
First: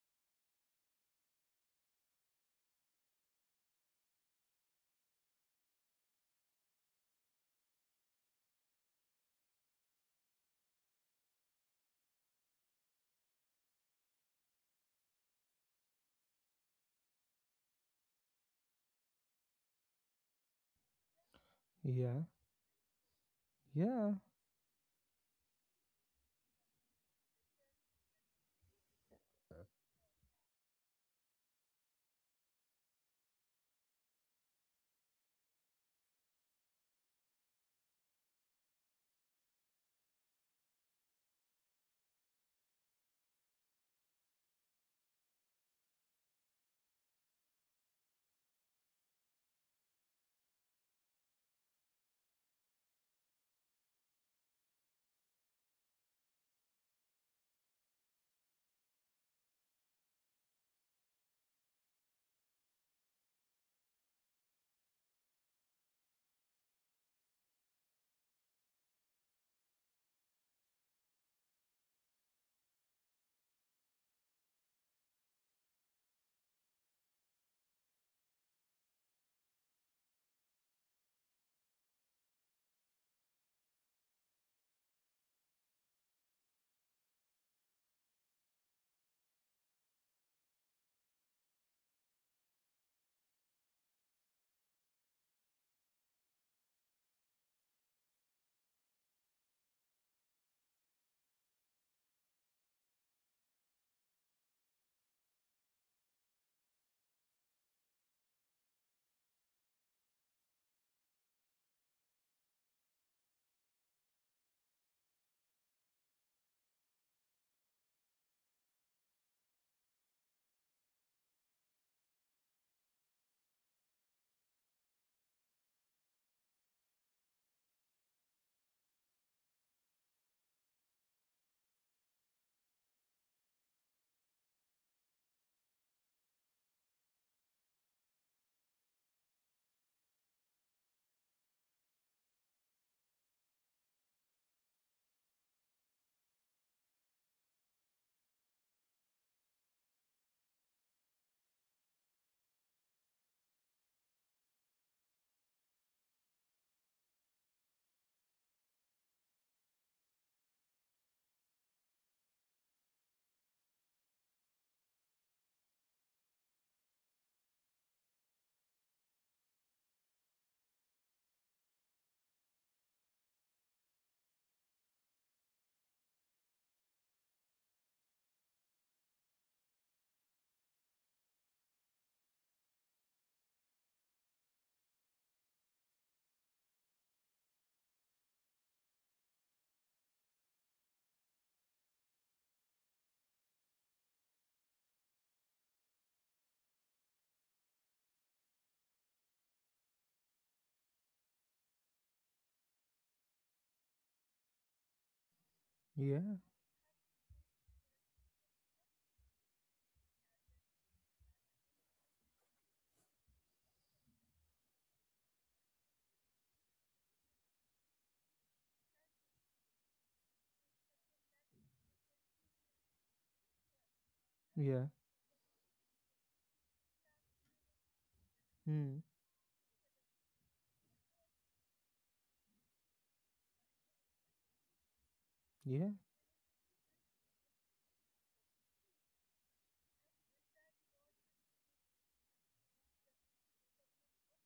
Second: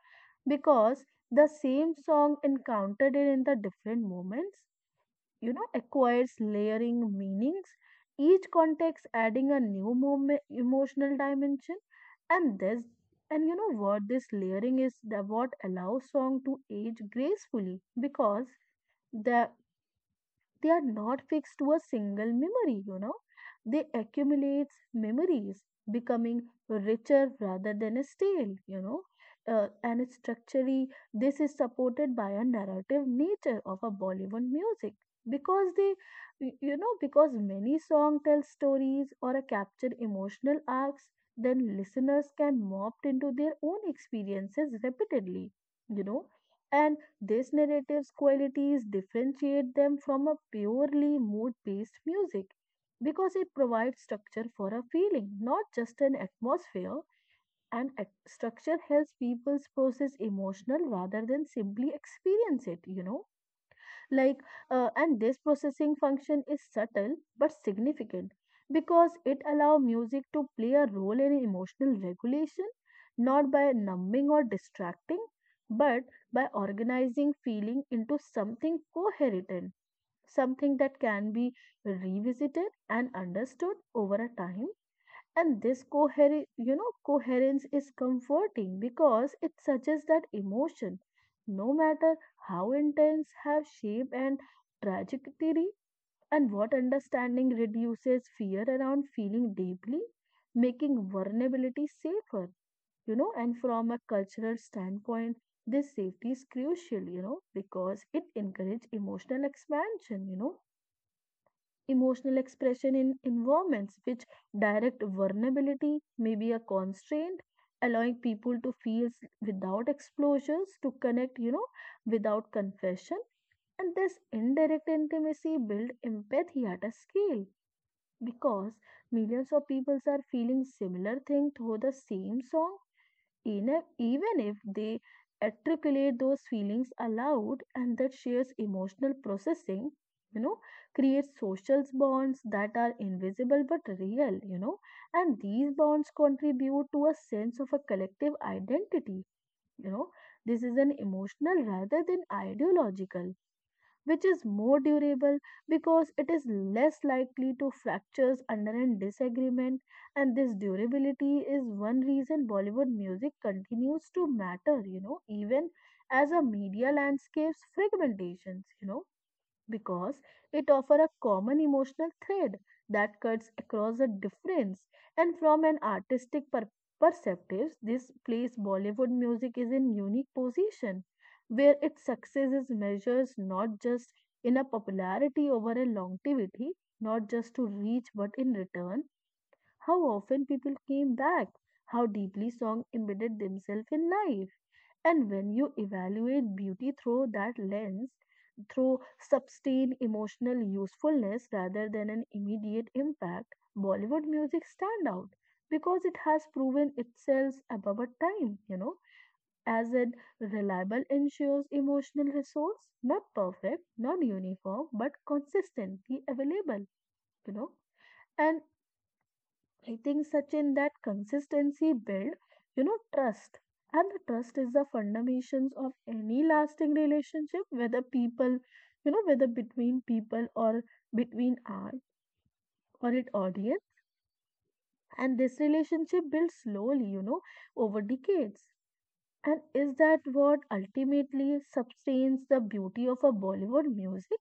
Speaker 2: because the same song encountered in the different moments, you know, acquires layering meanings, each context adding a new moment, emotional dimension. And this, and you know what, This layering is the, what allows song to age gracefully because the they are not fixed to a
Speaker 1: Yeah,
Speaker 2: single memory, you know. They
Speaker 1: yeah,
Speaker 2: accumulate memories, becoming richer rather than stale, you know. And structurally, this is supported by a narrative nature of a Bollywood music because they, y- you know, because many song tell stories or a capture emotional arcs, then listeners can morph into their own experiences repeatedly, you know. And these narratives qualities differentiate them from a purely mood based music because it provides structure for a feeling, not just an atmosphere. And structure helps people process emotional rather than simply experience it, like and this processing function is subtle but significant because it allows music to play a role in emotional regulation, not by numbing or distracting but by organizing feeling into something coherent, something that can be revisited and understood over a time. And this coherence is comforting because it suggests that emotion, no matter how intense, have shape and trajectory, and what understanding reduces fear around feeling deeply, making vulnerability safer, you know, and from a cultural standpoint, this safety is crucial, you know, because it encourages emotional expansion, you know, emotional expression in environments which direct vulnerability may be a constraint, allowing people to feel without exposures to connect, you know, without confession. And this indirect intimacy build empathy at a scale because millions of people are feeling similar thing through the same song. Even if they articulate those feelings aloud, and that shares emotional processing, you know, creates social bonds that are invisible but real, you know, and these bonds contribute to a sense of a collective identity. You know, this is an emotional rather than ideological which is more durable because it is less likely to fractures under a disagreement. And this durability is one reason Bollywood music continues to matter, you know, even as a media landscapes fragmentations, you know, because it offers a common emotional thread that cuts across the difference. And from an perspective, this place Bollywood music is in unique position where its success is measured not just in a popularity over a longevity, not just to reach, but in return, how often people came back, how deeply songs embedded themselves in life. And when you evaluate beauty through that lens, through sustained emotional usefulness rather than an immediate impact, Bollywood music stand out because it
Speaker 1: yeah,
Speaker 2: has proven itself above a time, you know, as a reliable ensures emotional resource, not perfect, not uniform, but consistently available, you know. And I think, Sachin, that consistency build, you know, trust. And the trust is
Speaker 1: yeah.
Speaker 2: the foundations of any lasting relationship, whether people,
Speaker 1: Hmm.
Speaker 2: you know, whether between people or between art or an audience. And this
Speaker 1: Yeah.
Speaker 2: relationship builds slowly, you know, over decades. And is that what ultimately sustains the beauty of a Bollywood music?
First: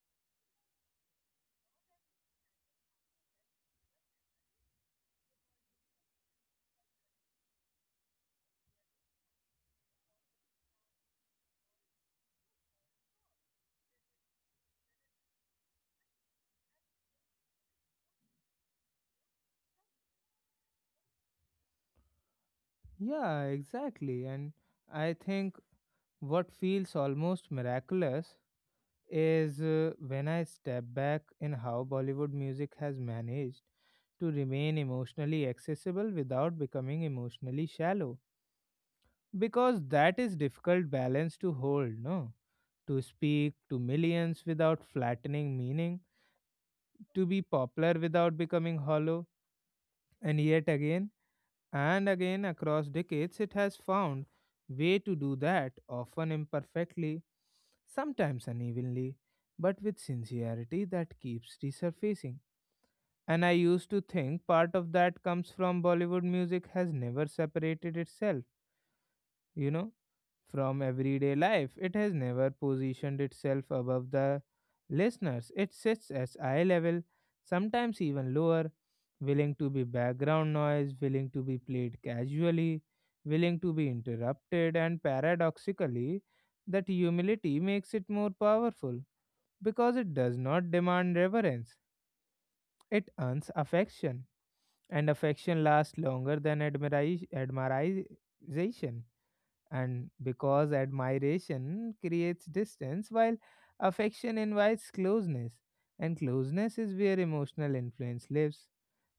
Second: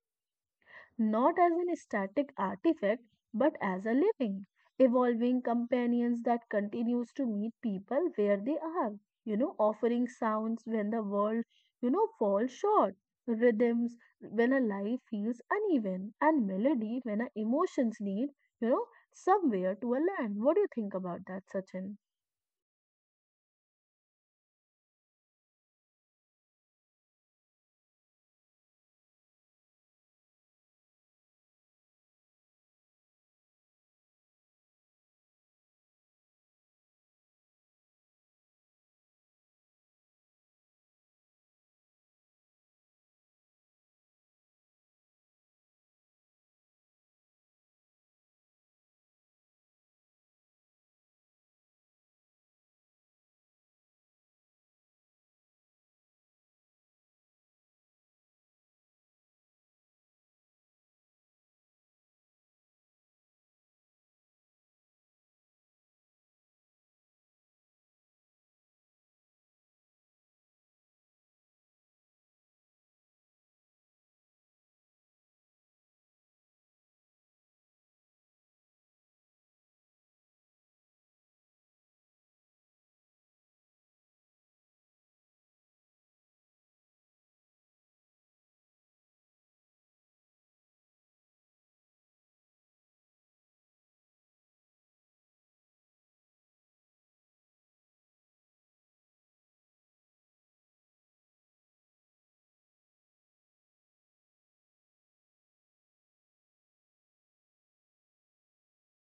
Speaker 2: Not as an static artifact but as a living, evolving companions that continues to meet people where they are, you know, offering sounds when the world, you know, falls short, rhythms when a life feels uneven, and melody when our emotions need, you know, somewhere to a land. What do you think about that, Sachin?
Speaker 1: Yeah, exactly. And I think what feels almost miraculous is, when I step back, in how Bollywood music has managed to remain emotionally accessible without becoming emotionally shallow. Because that is difficult balance to hold, no? To speak to millions without flattening meaning, to be popular without becoming hollow, and yet again and again across decades it has found way to do that, often imperfectly, sometimes unevenly, but with sincerity that keeps resurfacing. And I used to think part of that comes from Bollywood music has never separated itself, you know, from everyday life. It has never positioned itself above the listeners. It sits at eye level, sometimes even lower, willing to be background noise, willing to be played casually, willing to be interrupted, and paradoxically, that humility makes it more powerful because it does not demand reverence. It earns affection, and affection lasts longer than admiration, and because admiration creates distance while affection invites closeness, and closeness is where emotional influence lives.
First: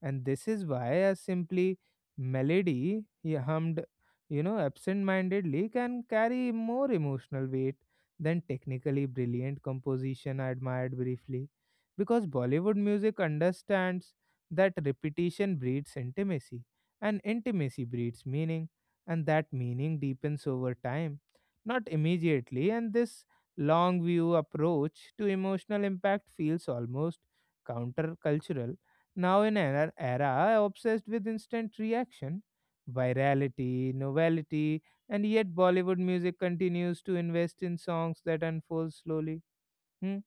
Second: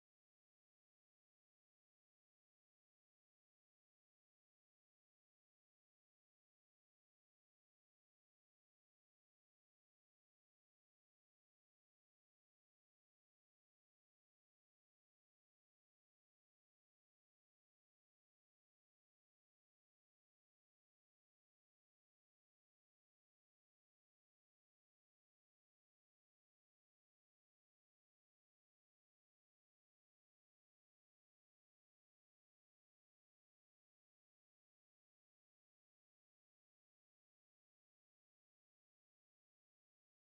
Speaker 1: And this is why a simply melody he hummed, you know, absent-mindedly can carry more emotional weight than technically brilliant composition I admired briefly, because Bollywood music understands that repetition breeds intimacy and intimacy breeds meaning, and that meaning deepens over time, not immediately. And this long view approach to emotional impact feels almost countercultural. Now, in an era obsessed with instant reaction, virality, novelty, and yet Bollywood music continues to invest in songs that unfold slowly, hmm,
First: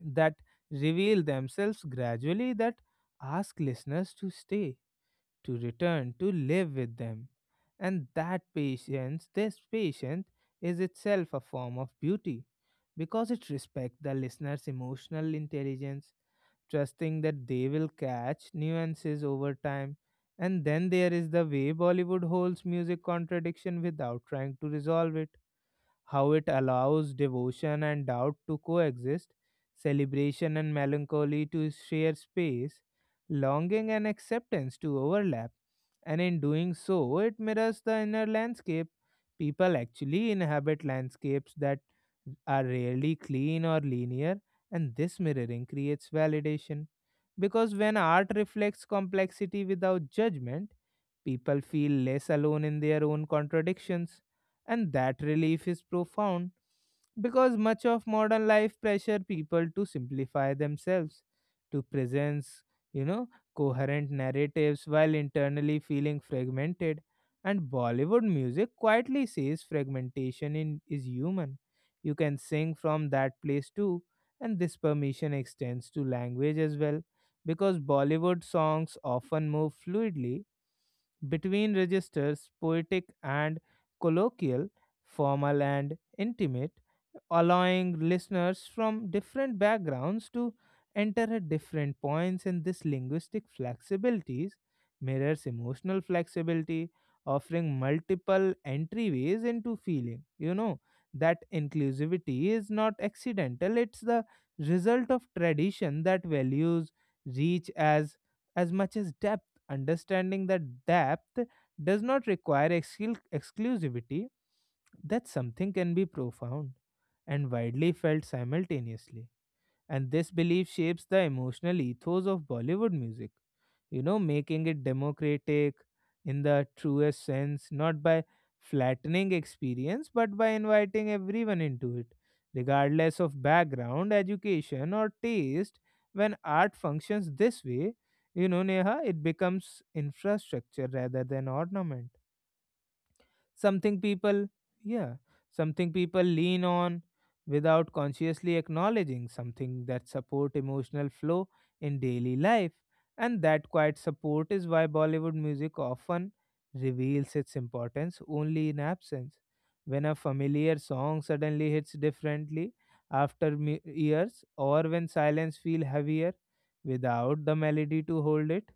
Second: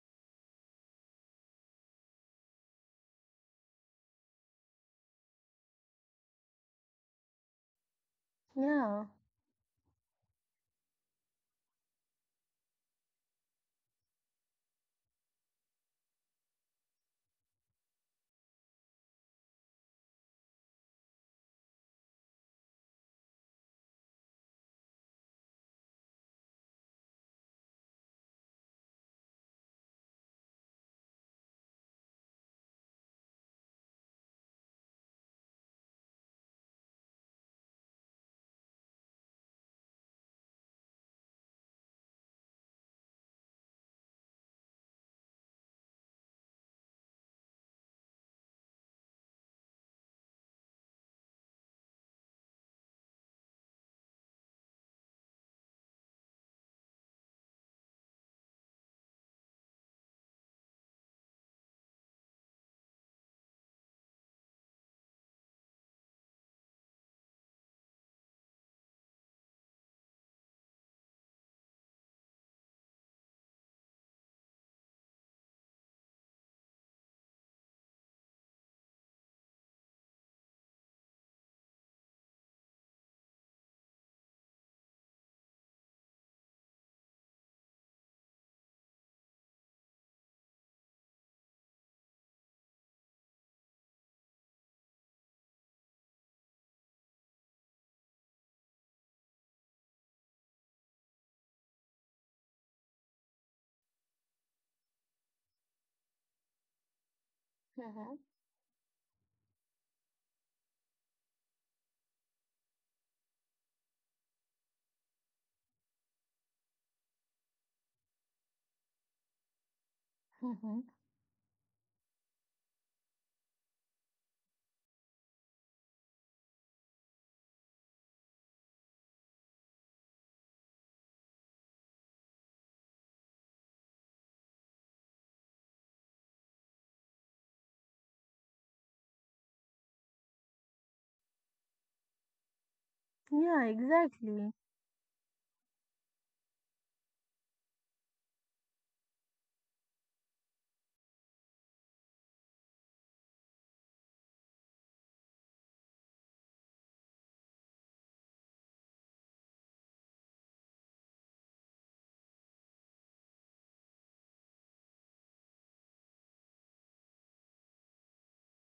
Speaker 1: that reveal themselves gradually, that ask listeners to stay, to return, to live with them. And that
Speaker 2: Yeah.
Speaker 1: patience, this patience, is itself a form of beauty because it respects the listener's emotional intelligence, trusting that they will catch nuances over time. And then there is the way Bollywood holds music contradiction without trying to resolve it, how it allows devotion and doubt to coexist, celebration and melancholy to share space, longing and acceptance to overlap. And in doing so, it mirrors the inner landscape. People actually inhabit landscapes that are rarely clean or linear, and this mirroring creates validation. Because when art reflects complexity without judgment, people feel less alone in their own contradictions. And that relief is profound because much of modern life pressure people to simplify themselves, to present, you know, coherent narratives while internally feeling fragmented. And Bollywood music quietly says fragmentation in, is human. You can sing from that place too, and this permission extends to language as well because Bollywood songs often move fluidly between registers, poetic and colloquial, formal and intimate, allowing listeners from different backgrounds to enter at different points in this linguistic flexibilities, mirrors emotional flexibility, offering multiple entryways into feeling, you know. That inclusivity is not accidental, it's the result of tradition that values reach
Speaker 2: Mm-hmm.
Speaker 1: as much as depth, understanding that depth does not require exclusivity, that something can be profound and widely felt simultaneously. And this belief
Speaker 2: Mm-hmm.
Speaker 1: shapes the emotional ethos of Bollywood music, you know, making it democratic in the truest sense, not by flattening experience, but by inviting everyone into it, regardless of background, education, or taste. When art functions this way, you know, Neha, it becomes infrastructure rather than ornament,
Speaker 2: Yeah,
Speaker 1: something
Speaker 2: exactly.
Speaker 1: people, yeah, something people lean on without consciously acknowledging, something that support emotional flow in daily life, and that quiet support is why Bollywood music often reveals its importance only in absence, when a familiar song suddenly hits differently after years, or when silence feel heavier without the melody to hold it.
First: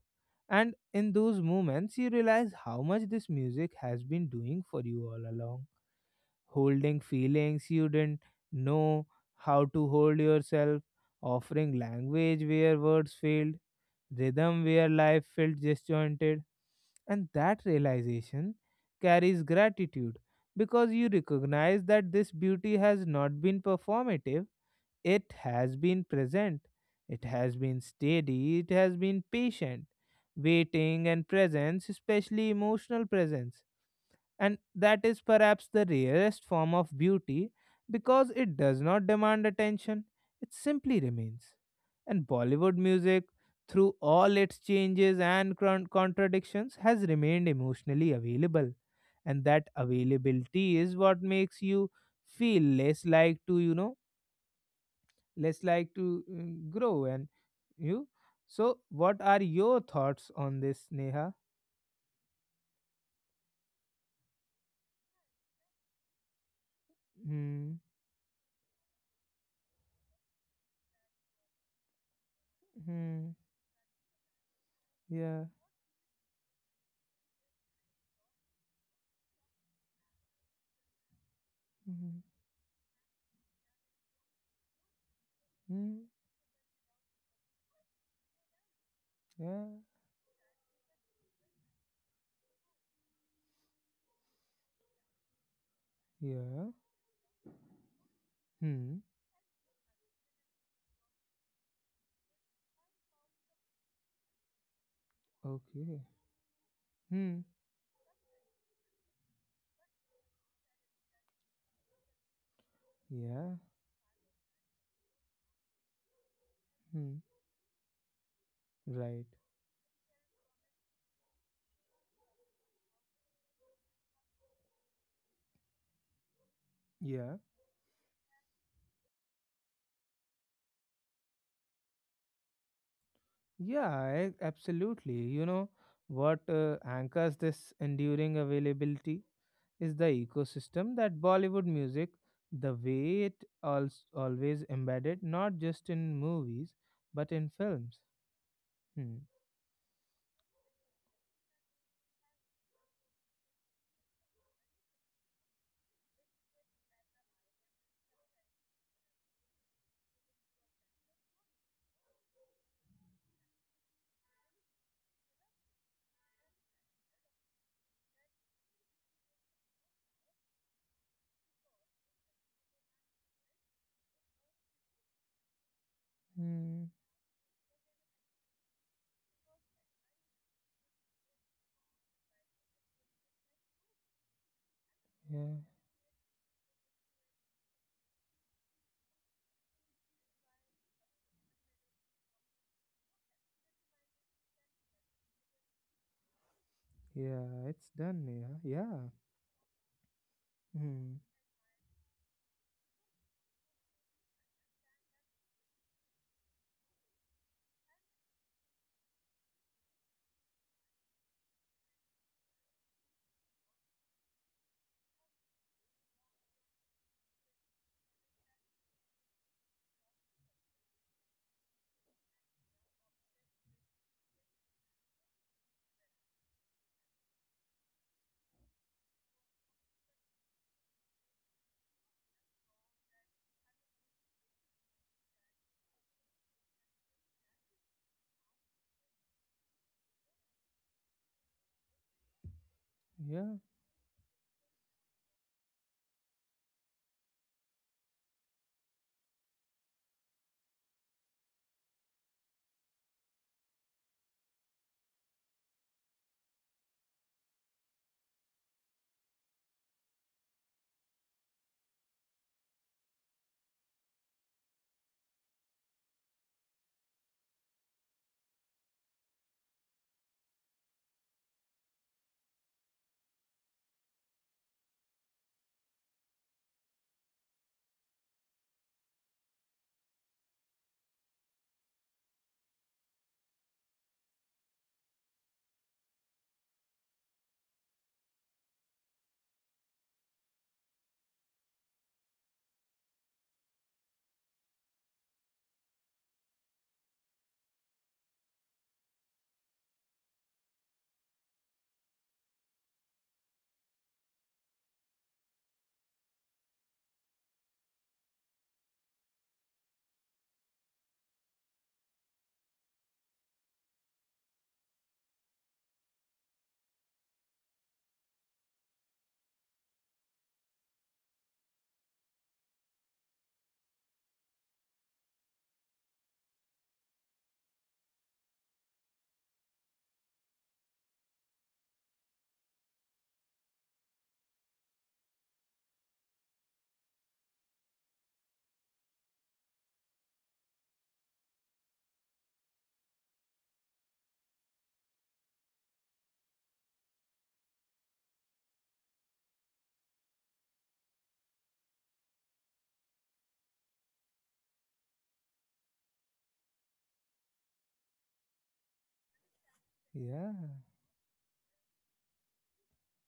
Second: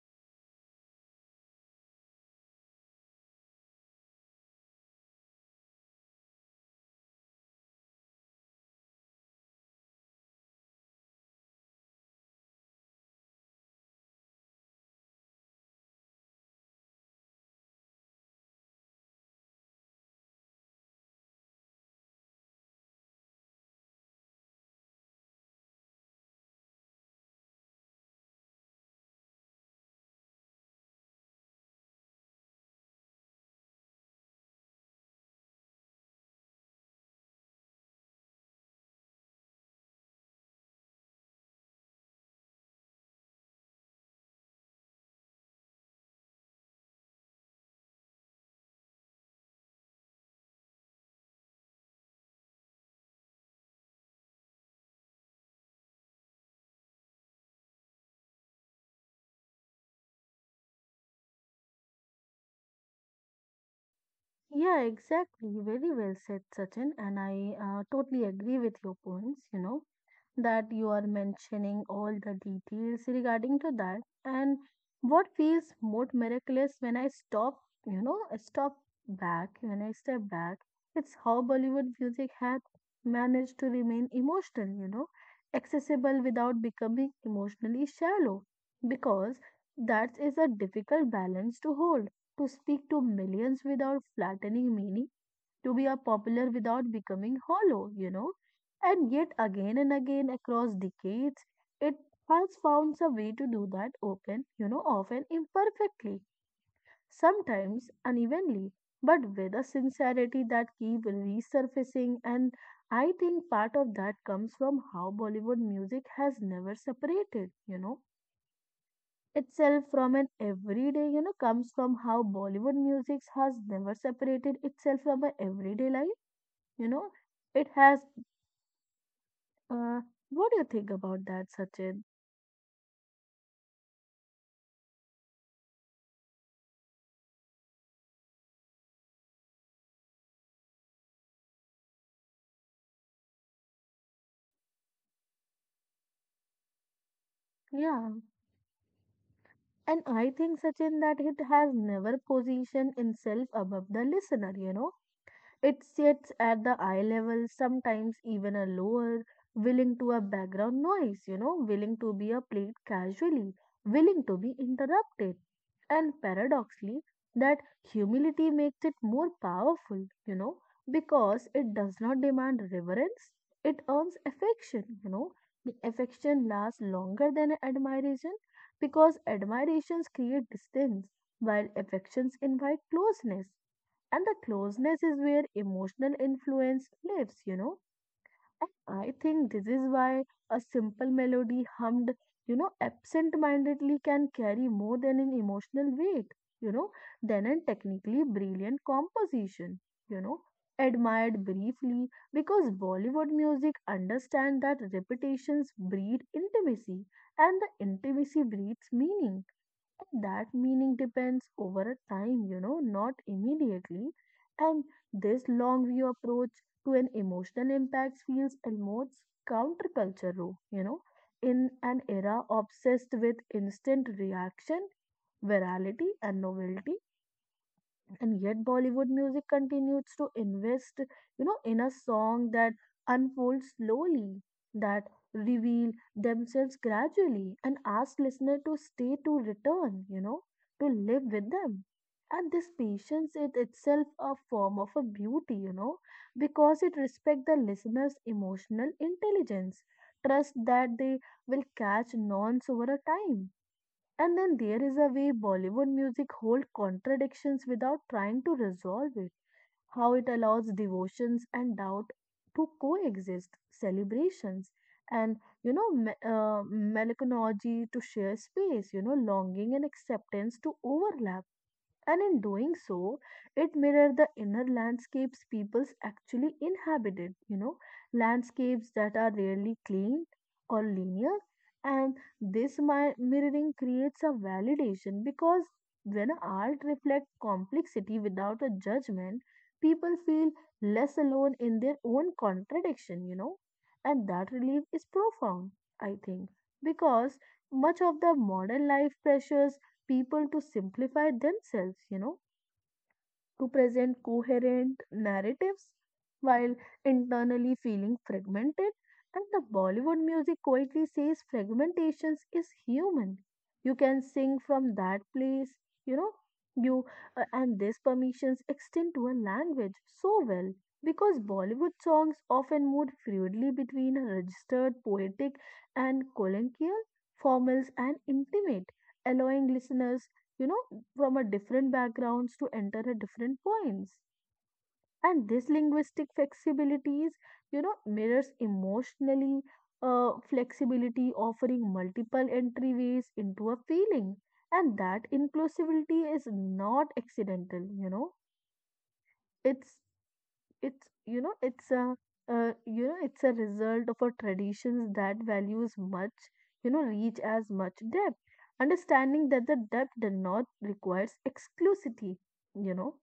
Speaker 1: And in those moments, you realize how much this music has been doing for you all along, holding feelings you didn't know how to hold yourself, offering language where words failed, rhythm where life felt disjointed. And that realization carries gratitude because you recognize that this beauty has not been performative, it has been present, it has been steady, it has been patient, waiting and presence, especially emotional presence. And that is perhaps the rarest form of beauty because it does not demand attention, it simply remains. And Bollywood music, through all its changes and contradictions, has remained emotionally available. And that availability is what makes you feel less like to, you know, less like to grow and you. So what are your thoughts on this, Neha?
Speaker 2: Yeah, exactly. Very well said, Sachin. And I
Speaker 1: Hmm.
Speaker 2: totally agree with your points, you know, that you are mentioning all the details
Speaker 1: Hmm.
Speaker 2: regarding to that. And what
Speaker 1: Yeah.
Speaker 2: feels more miraculous when I stop, you know, I stop back, when I step back, it's how Bollywood
Speaker 1: Hmm.
Speaker 2: music had managed to remain emotional, you know,
Speaker 1: Hmm.
Speaker 2: accessible without becoming emotionally shallow, because
Speaker 1: Yeah.
Speaker 2: that is a difficult balance to hold, to speak to millions without flattening meaning, to be a popular
Speaker 1: Yeah.
Speaker 2: without becoming hollow, you know.
Speaker 1: Hmm.
Speaker 2: And yet, again and again across decades, it has found a way to do that open, you know, often
Speaker 1: Okay.
Speaker 2: imperfectly,
Speaker 1: Hmm.
Speaker 2: sometimes unevenly, but with a sincerity that keeps resurfacing. And I think
Speaker 1: Yeah.
Speaker 2: part of that comes from how Bollywood music has never
Speaker 1: Hmm.
Speaker 2: separated, you know
Speaker 1: Right.
Speaker 2: itself from an everyday, you know, comes from how Bollywood music has never separated itself from our everyday life. You know,
Speaker 1: Yeah.
Speaker 2: it has. Uh, what do you think about that, Sachin?
Speaker 1: Yeah, I absolutely, you know, what anchors this enduring availability is the ecosystem that Bollywood music, the way it always embedded, not just in movies, but in films.
Speaker 2: Yeah,
Speaker 1: Hmm.
Speaker 2: and I think, Sachin, that it has never positioned itself above the listener. You know, it sits at the eye level, sometimes even a lower, willing to a background noise, you know, willing to be a played casually, willing to be interrupted. And paradoxically, that humility makes it more powerful, you know, because it does not demand reverence, it earns affection, you know. The affection lasts
Speaker 1: Hmm.
Speaker 2: longer than admiration because admirations create distance, while affections invite closeness and the closeness is where
Speaker 1: Yeah.
Speaker 2: emotional influence lives, you know. And I think this is why a simple melody hummed, you know, absent mindedly, can carry more than an emotional weight, you know, than a
Speaker 1: Yeah. It's
Speaker 2: technically
Speaker 1: done. Yeah.
Speaker 2: brilliant
Speaker 1: Yeah.
Speaker 2: composition, you know,
Speaker 1: Hmm.
Speaker 2: admired briefly, because Bollywood music understands that repetitions breed intimacy and the intimacy breeds meaning, that meaning depends over a time, you know, not immediately. And this long view approach to an emotional impact feels almost countercultural, you know, in an era obsessed with instant reaction, virality, and novelty. And yet Bollywood music continues to invest, you know, in a song that unfolds slowly, that reveal themselves gradually and ask listener to stay to return, you know, to live with them. And this patience
Speaker 1: Yeah.
Speaker 2: is itself a form of a beauty, you know, because it respects the listener's emotional intelligence, trust that they will catch nuance over a time. And then there is a way Bollywood music holds contradictions without trying to resolve it. How it allows devotions and doubt to coexist, celebrations and melancholy to share space, you know, longing and acceptance to overlap, and in doing so, it mirrored the inner landscapes peoples actually inhabited, you know, landscapes that are rarely clean or linear. And this mirroring creates a validation because when art reflects complexity without a judgment, people feel less alone in their own contradiction, you know, and that relief is profound, I think, because much of the modern life pressures people to simplify themselves, you know, to present coherent narratives while internally feeling fragmented. And the Bollywood music quietly says fragmentations is human. You can sing from that place, you know, you and these permissions extend to a language so well because Bollywood songs often move fluidly between registered, poetic, and colloquial, formals, and intimate, allowing listeners, you know, from a different backgrounds to enter at different points. And this linguistic flexibilities, you know, mirrors emotionally flexibility, offering multiple entryways into a feeling. And that inclusivity is not accidental, you know, it's it's you know it's a you know it's a result of a traditions that values much, you know, reach as much depth, understanding that the depth does
Speaker 1: Yeah.
Speaker 2: not requires exclusivity, you know.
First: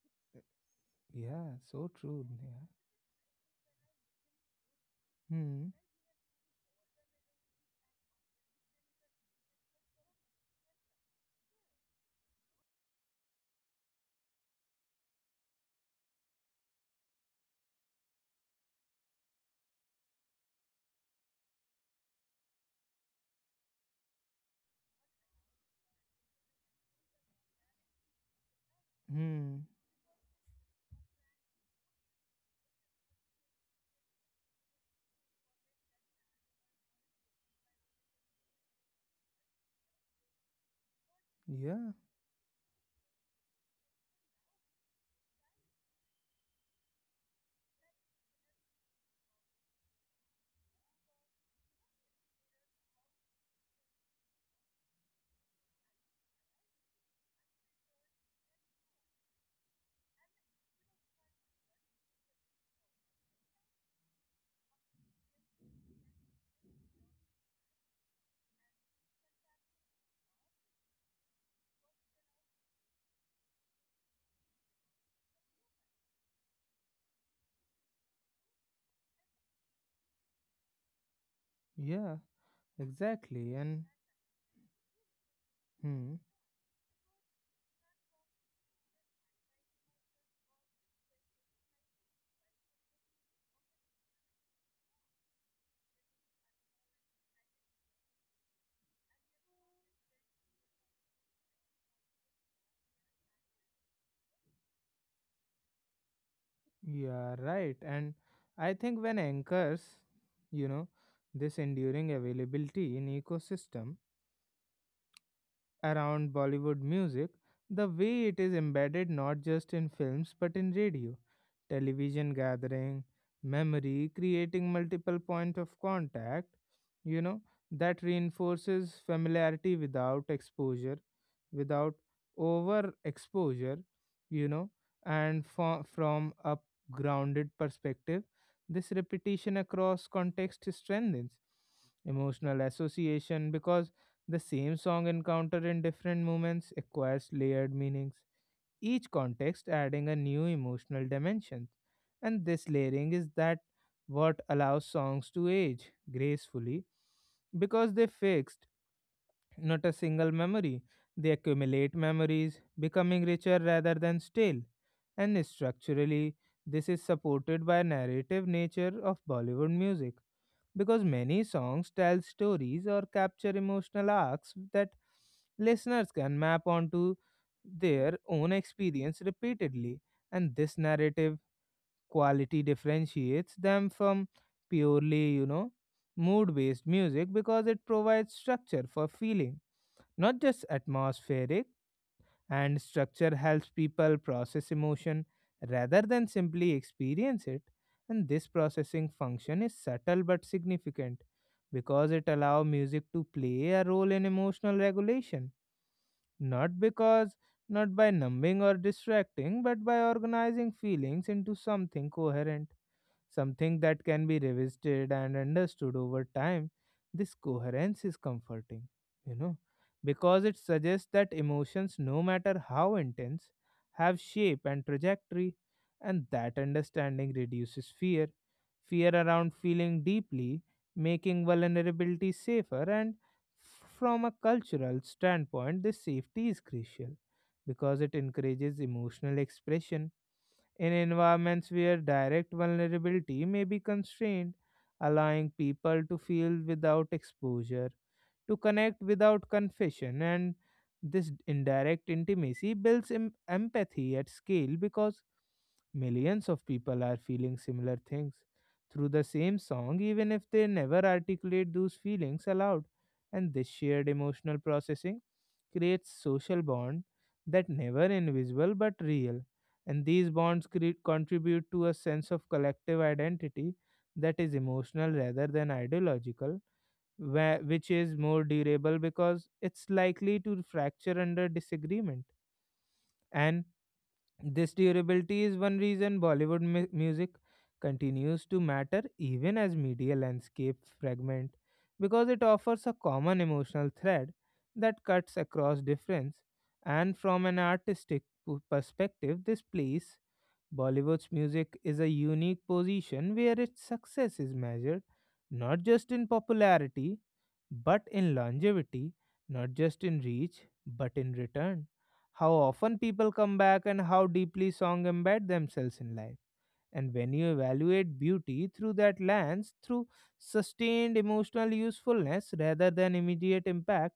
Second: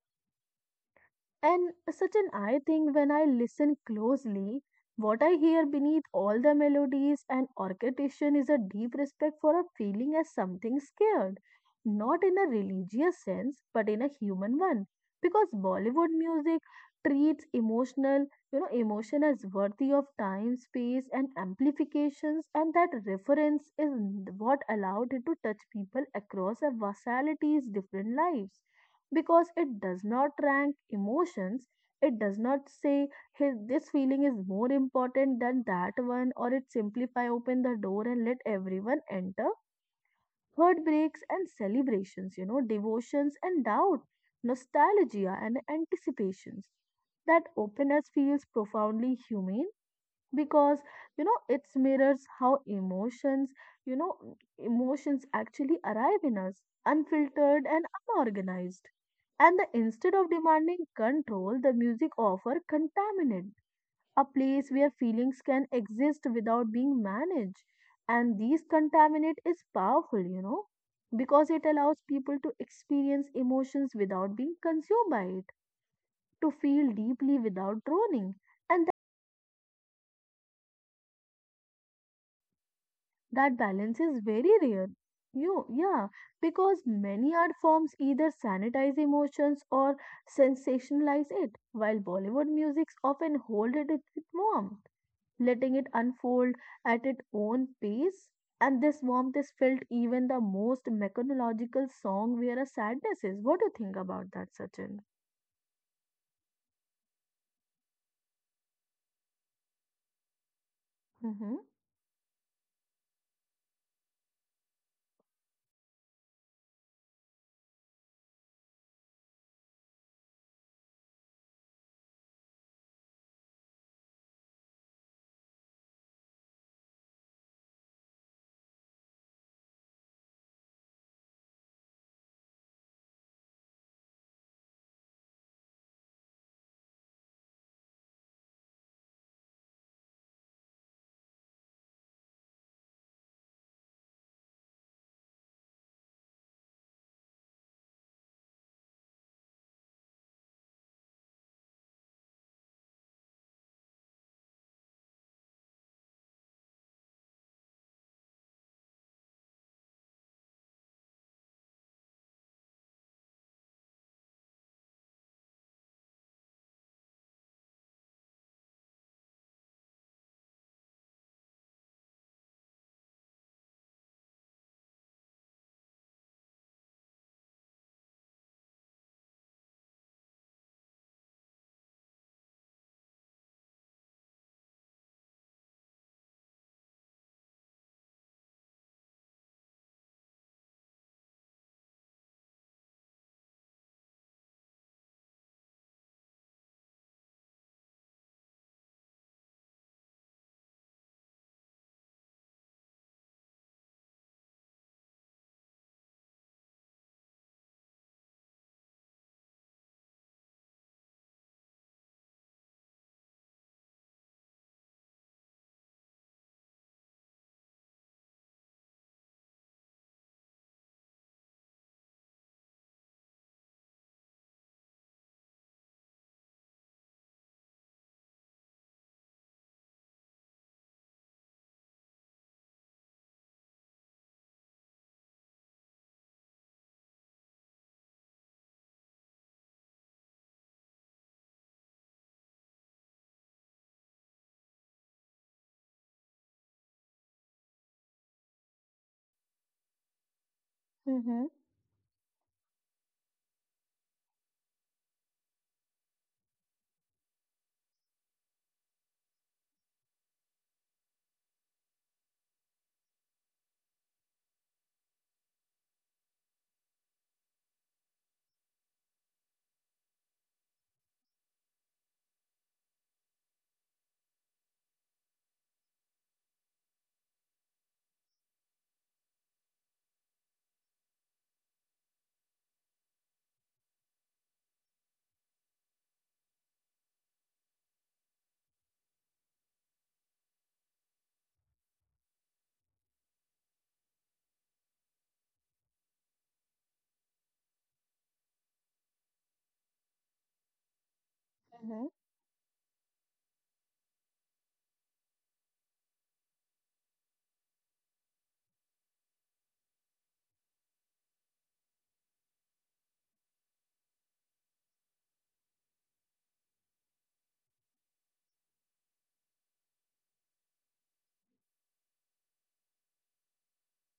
Speaker 1: Yeah.
Speaker 2: And
Speaker 1: So true.
Speaker 2: Sachin, I
Speaker 1: Yeah.
Speaker 2: think when I listen closely, what I hear
Speaker 1: Hmm.
Speaker 2: beneath all the melodies and orchestration is a deep respect for a feeling as something scared, not in a religious sense, but in a human one. Because Bollywood music treats emotion as worthy of time, space, and amplifications, and that reference is what allowed it to touch people across a vasality's different lives because
Speaker 1: Hmm.
Speaker 2: it does not rank emotions. It does not say, "Hey, this feeling is more important than that one," or it simplify open the door and let everyone enter. Heartbreaks and
Speaker 1: Yeah.
Speaker 2: celebrations, you know, devotions and doubt, nostalgia and anticipations. That openness feels profoundly humane because, you know, it mirrors how emotions you know emotions actually arrive in us, unfiltered and unorganized, and the, instead of demanding control, the music offer contaminant, a place where feelings can exist without being managed. And these contaminant is powerful, you know, because it allows people to experience emotions without being consumed by it, to feel deeply without droning. And
Speaker 1: Yeah, exactly.
Speaker 2: that
Speaker 1: And
Speaker 2: balance is very rare. You, yeah,
Speaker 1: hmm.
Speaker 2: because many art forms either sanitize emotions or sensationalize it, while Bollywood musics often hold it with warmth, letting it unfold at its own pace. And this warmth is felt even the most mechanological song where a sadness is. What do you think about that, Sachin?
Speaker 1: Yeah. Right. And I think when anchors, you know,
Speaker 2: Mm-hmm.
Speaker 1: this enduring availability in ecosystem around Bollywood music, the way it is embedded not just in films but in radio, television gathering, memory, creating multiple point of contact, you know, that reinforces familiarity without exposure, without overexposure, you know, and from a grounded perspective, this repetition across context strengthens emotional association because the same song encountered in different moments acquires layered meanings, each context adding a new emotional dimension. And this layering is that what allows songs to age gracefully because they fixed not a single memory. They accumulate memories, becoming richer rather than stale. And structurally, this is supported by narrative nature of Bollywood music because many songs tell stories or capture emotional arcs that listeners can map onto their own experience repeatedly, and this narrative quality differentiates them from purely, mood based music because it provides structure for feeling, not just atmospheric, and structure helps people process emotion rather than simply experience it. And this processing function is subtle but significant because it allows music to play a role in emotional regulation, not because, not by numbing or distracting, but by organizing feelings into something coherent, something that can be revisited and understood over time. This coherence is comforting, you know, because it suggests that emotions, no matter how intense, have shape and trajectory, and that understanding reduces fear. Fear around feeling deeply, making vulnerability safer. And from a cultural standpoint, this safety is crucial because it encourages emotional expression in environments where direct vulnerability may be constrained, allowing people to feel without exposure, to connect without confession. And this
Speaker 2: Mm-hmm.
Speaker 1: indirect intimacy builds empathy at scale because millions of people are feeling similar things through the same song, even if they never articulate those feelings aloud. And this shared emotional processing creates social bond that never invisible but real, and these bonds contribute to a sense of collective identity that is emotional rather than ideological, where, which is more durable because it's likely to fracture under disagreement. And this durability is one reason Bollywood music continues to matter even as media landscape fragment, because it offers a common emotional thread that cuts across difference. And from an artistic perspective, this plays Bollywood's music is
Speaker 2: Mm-hmm.
Speaker 1: a unique position where its success is measured not just in popularity but in longevity, not just in reach but in return. How often people come back and how deeply songs embed themselves in life. And when you evaluate beauty through that lens, through sustained emotional usefulness rather than immediate impact,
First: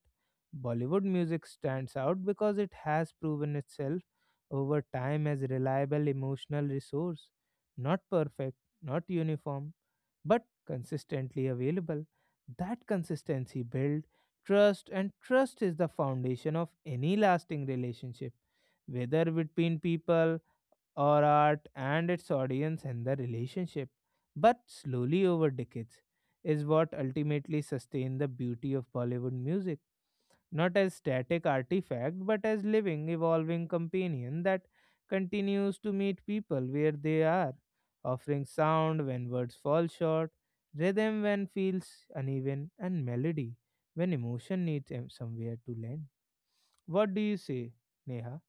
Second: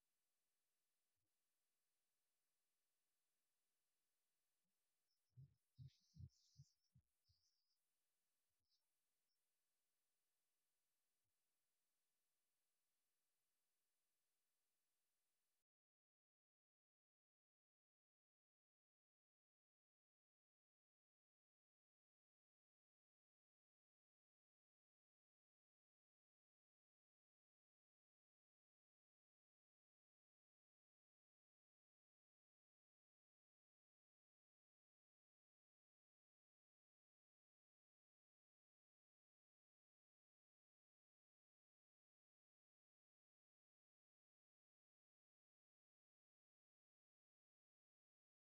Speaker 1: Bollywood music stands out because it has proven itself over time as a reliable emotional resource. Not perfect, not uniform, but consistently available. That consistency builds trust, and trust is the foundation of any lasting relationship, whether between people or art and its audience, and the relationship, but slowly over decades, is what ultimately sustain the beauty of Bollywood music, not as static artifact, but as living, evolving companion that continues to meet people where they are, offering sound when words fall short, rhythm when feels uneven, and melody when emotion needs somewhere to land. What do you say, Neha?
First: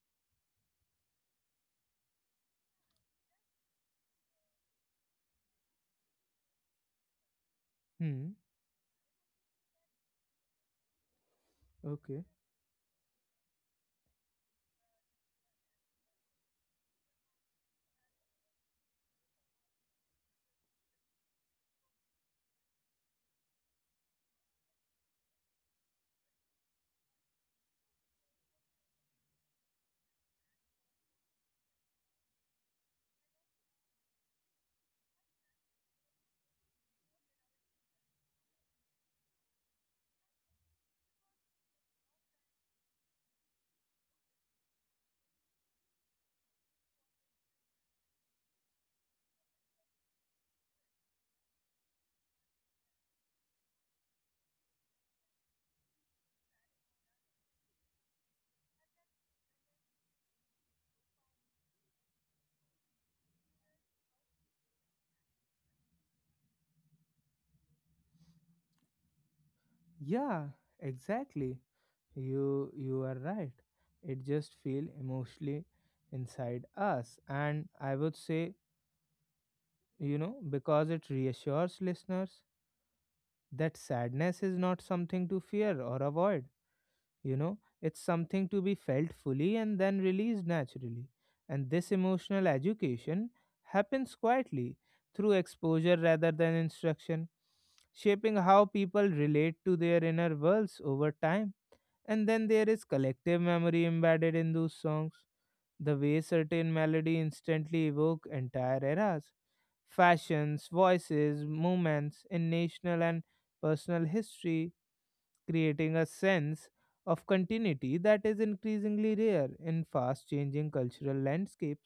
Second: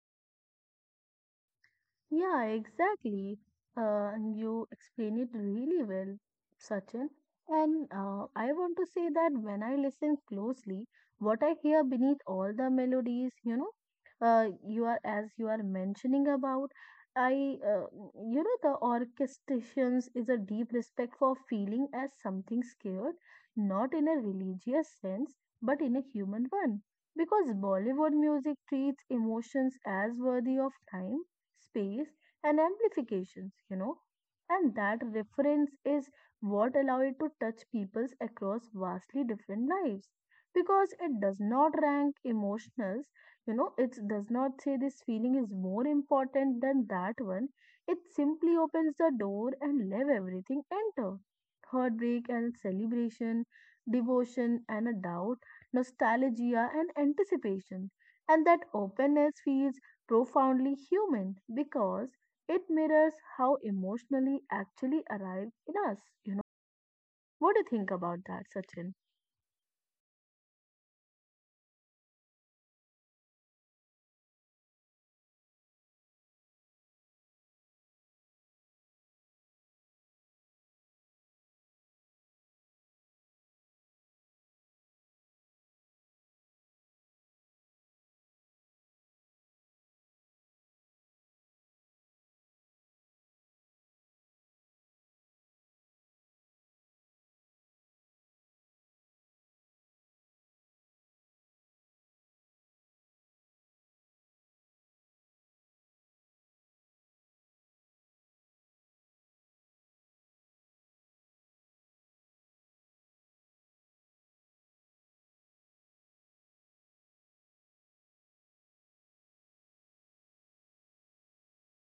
Speaker 2: Yeah, exactly. And you explain it really well, Sachin. And
Speaker 1: Hmm.
Speaker 2: I want to say that when I listen closely, what I hear beneath
Speaker 1: Okay.
Speaker 2: all the melodies, you know, you are as you are mentioning about, I, uh, you know, the orchestrations is a deep respect for feeling as something scared, not in a religious sense, but in a human one. Because Bollywood music treats emotions as worthy of time space and amplifications, And that reference is what allow it to touch peoples across vastly different lives. Because it does not rank emotionals, it does not say this feeling is more important than that one. It simply opens the door and let everything enter. Heartbreak and celebration, devotion and a doubt, nostalgia and anticipation and that openness feels profoundly human because it mirrors how emotionally actually arrive in us. You know, what do you think about that, Sachin?
Speaker 1: Yeah, exactly. You are right, it just feel emotionally inside us, and I would say, because it reassures listeners that sadness is not something to fear or avoid. It's something to be felt fully and then released naturally. And this emotional education happens quietly through exposure rather than instruction, shaping how people relate to their inner worlds over time. And then there is collective memory embedded in those songs, the way certain melody instantly evoke entire eras, fashions, voices, movements in national and personal history, creating a sense of continuity that is increasingly rare in fast changing cultural landscapes.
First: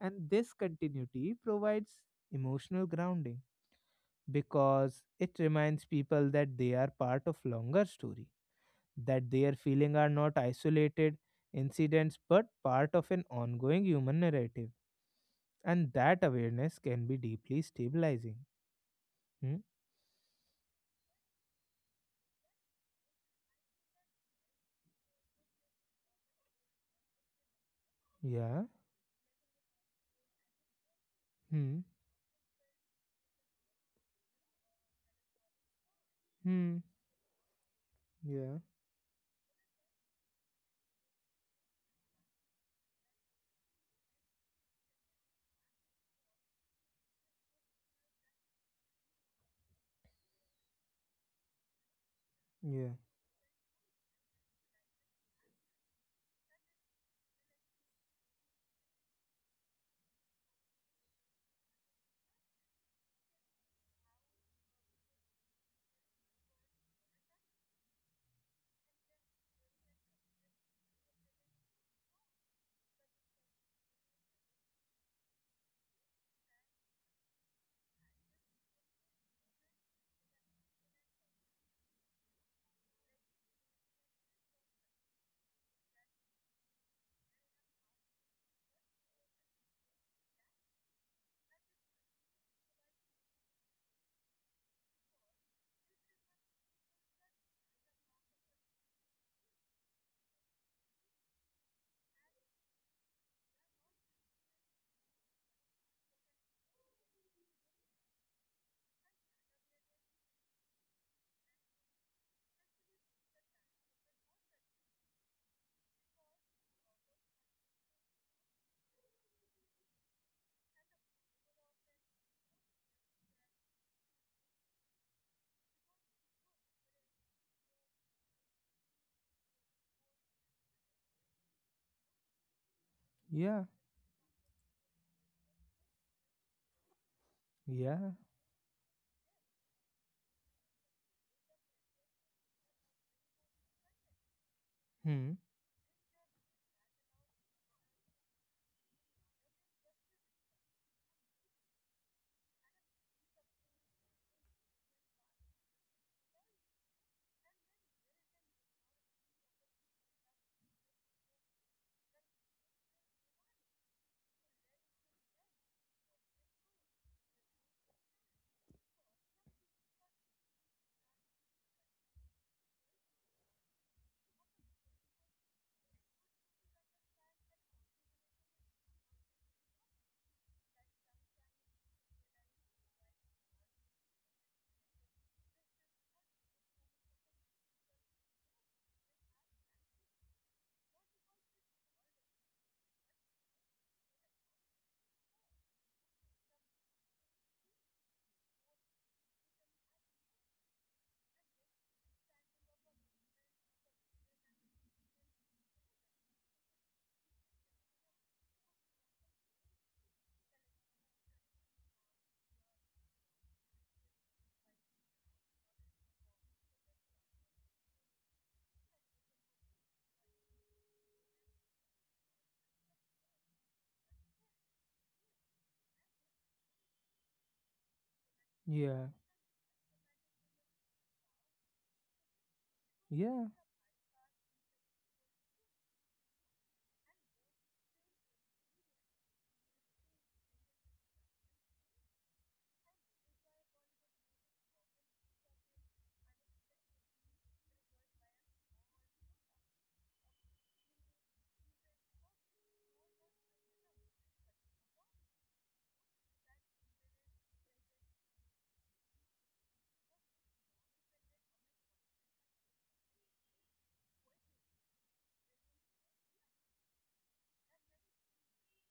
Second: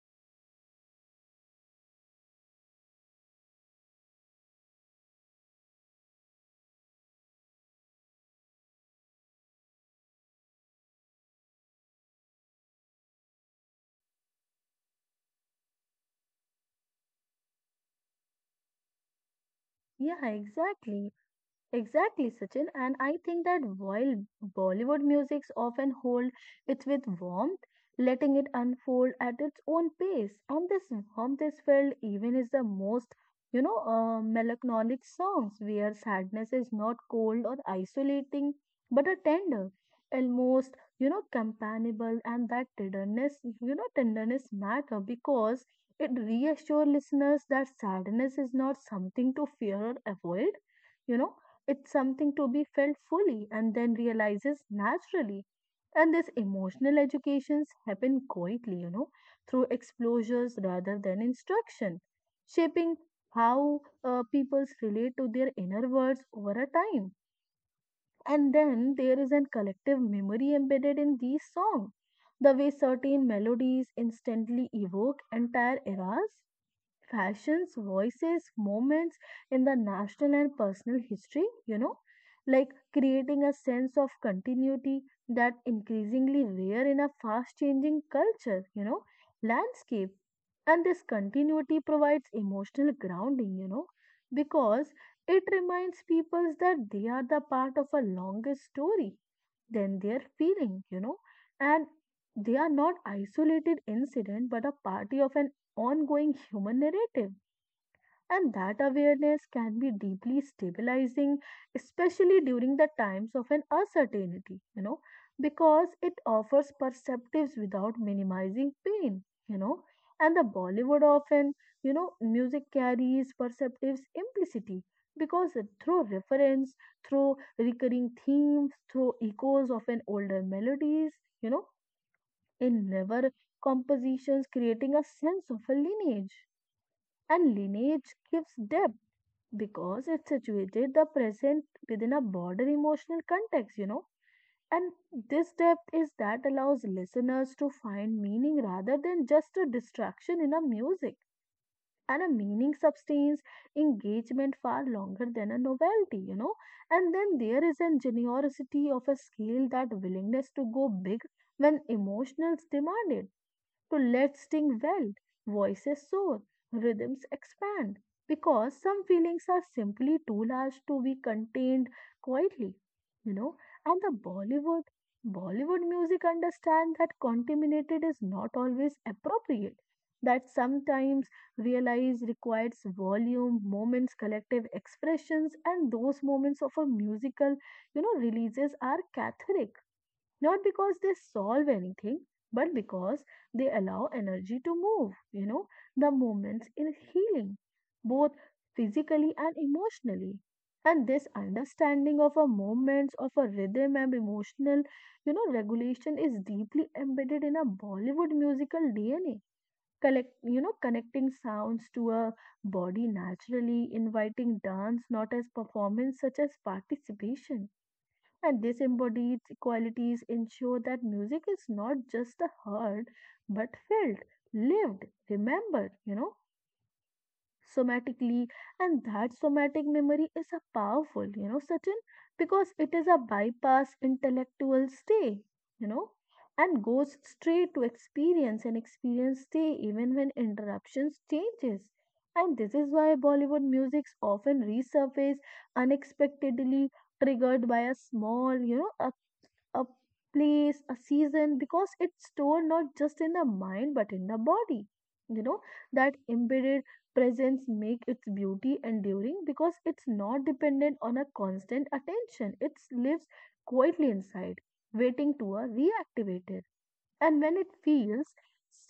Speaker 1: And this continuity provides emotional grounding because it reminds people that they are part of longer story, that their feelings are not isolated incidents but part of an ongoing human narrative. And that awareness can be deeply stabilizing. Hmm?
Speaker 2: Yeah, exactly. Exactly, Sachin. And I think that while Bollywood musics often hold it with warmth, letting it
Speaker 1: Yeah.
Speaker 2: unfold at its own pace, and this warmth is
Speaker 1: Hmm.
Speaker 2: felt even is the most, melancholic songs where sadness is
Speaker 1: Hmm.
Speaker 2: not cold or
Speaker 1: Yeah.
Speaker 2: isolating, but a tender, almost, companionable, and that tenderness, tenderness matter because it reassures listeners that sadness is not something to fear or avoid. You know, it's something to be
Speaker 1: Yeah.
Speaker 2: felt fully and then realizes naturally. And these emotional educations happen quietly, through exposures rather than instruction, shaping how peoples relate to their inner words over a time. And then there is a collective memory embedded in these songs, the way certain melodies instantly evoke entire eras fashions, voices, moments in the national and personal history, like creating a sense of continuity that increasingly rare in a fast changing culture, landscape. And this continuity provides emotional grounding, because it reminds people that they are the part of a longer story than their feeling, and they are not isolated incident but a party of an ongoing human narrative. And that awareness can be deeply stabilizing, especially during the times of an uncertainty, because it offers perspectives without minimizing pain, you know. And the Bollywood often, music carries perceptives implicity because through reference, through recurring themes, through echoes of an older melodies, you know, in never
Speaker 1: Yeah.
Speaker 2: compositions creating a sense of a lineage and
Speaker 1: Yeah.
Speaker 2: lineage gives depth because it situated the present within a broader emotional context, And
Speaker 1: Hmm.
Speaker 2: this depth is that allows listeners to find meaning rather than just a distraction in a music. And a meaning sustains engagement far longer than a novelty, And then there is an generosity of a scale that willingness to go big when emotions demand it so let's sing well, voices soar, rhythms expand, because some feelings are simply too large to be contained quietly, you know. And the Bollywood music understand that contaminated is not always appropriate, that sometimes realize requires volume, moments, collective expressions, and those moments of a musical, releases are cathartic not because they solve anything, but because they allow energy to move. The movements in healing, both physically and emotionally. And this understanding of a movements, of a rhythm and emotional, regulation is deeply embedded in a Bollywood musical DNA. Collect, connecting sounds to a body naturally, inviting dance not as performance, such as participation and these embodied qualities ensure that music is not just heard but felt, lived, remembered, somatically. And
Speaker 1: Yeah.
Speaker 2: that somatic memory is a powerful, certain because it is a
Speaker 1: Yeah.
Speaker 2: bypass intellectual stay, you know, and goes straight to experience and experience stay even when interruptions changes. And this is why Bollywood musics often resurface unexpectedly triggered by a small, a place, a season, because it's stored not just in the mind but in the body. You know, that embedded presence make its beauty enduring because it's not dependent on a constant attention. It lives quietly inside, waiting to be reactivated. And when it feels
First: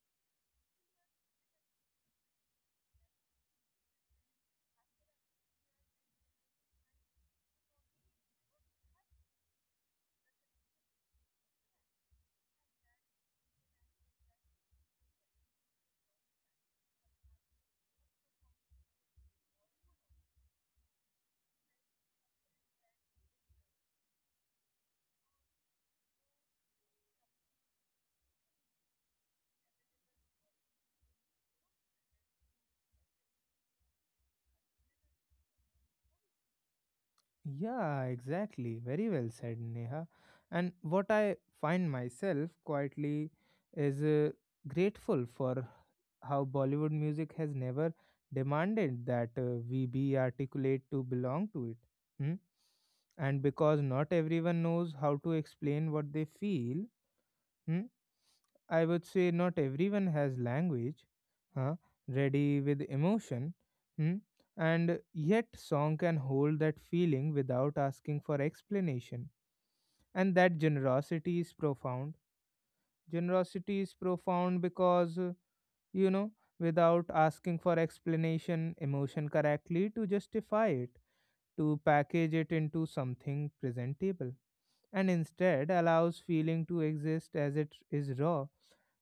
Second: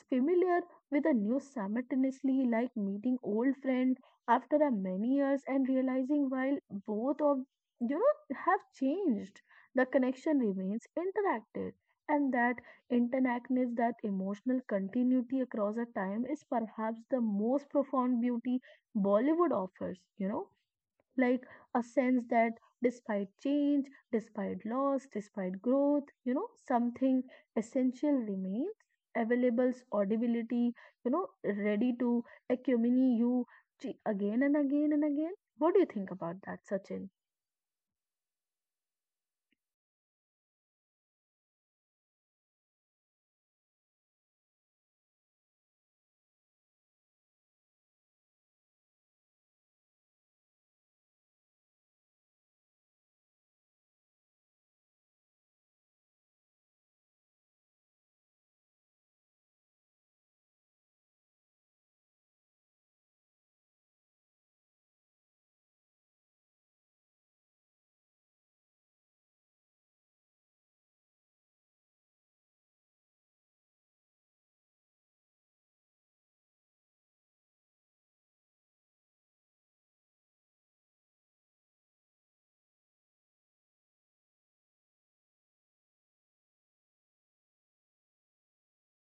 Speaker 2: familiar with a new simultaneously like meeting old friend after a many years and realizing while both of have changed, the connection remains interactive. And that interactiveness, that emotional continuity across a time is perhaps the most profound beauty Bollywood offers, like a sense that despite change, despite loss, despite growth, something essential remains availables audibility, you know, ready to accompany you again and again and again. What do you think about that, Sachin?
Speaker 1: Yeah, exactly. Very well said, Neha. And what I find myself quietly is grateful for how Bollywood music has never demanded that we be articulate to belong to it. Hmm? And because not everyone knows how to explain what they feel, hmm? I would say not everyone has language, huh, ready with emotion, hmm, and yet song can hold that feeling without asking for explanation. And that generosity is profound. Generosity is profound because, you know, without asking for explanation, emotion correctly to justify it, to package it into something presentable, and instead allows feeling to exist as it is, raw,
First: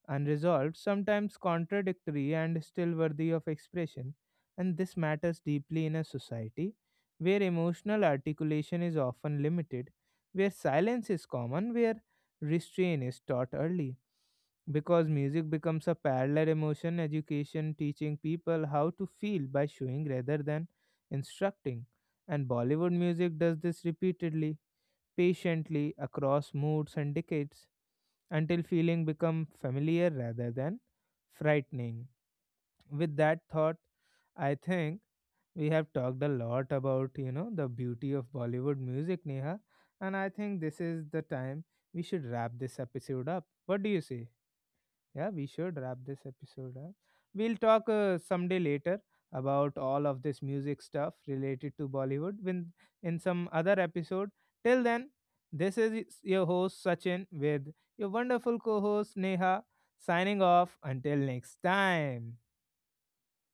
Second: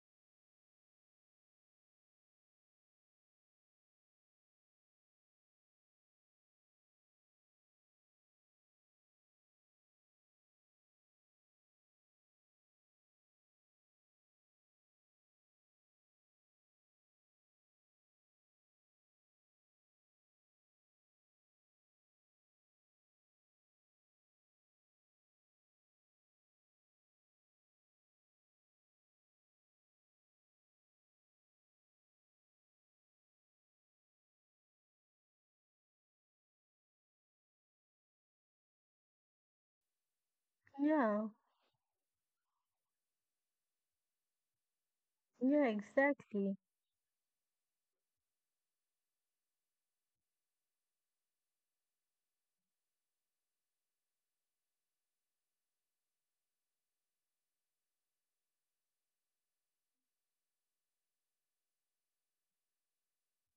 Speaker 1: unresolved, sometimes contradictory, and still worthy of expression. And this matters deeply in a society where emotional articulation is often limited, where silence is common, where restraint is taught early. Because music becomes a parallel emotion, education teaching people how to feel by showing rather than instructing. And Bollywood music does this repeatedly, patiently, across moods and decades until feeling become familiar rather than frightening. With that thought, I think we have talked a lot about, the beauty of Bollywood music, Neha, and I think this is the
Speaker 2: Yeah,
Speaker 1: time we should wrap this episode up. What do you say? Yeah, we
Speaker 2: yeah,
Speaker 1: should wrap this
Speaker 2: exactly.
Speaker 1: episode up. We'll talk someday later about all of this music stuff related to Bollywood when in some other episode. Till then, this is your host Sachin with your wonderful co-host Neha signing off until next time.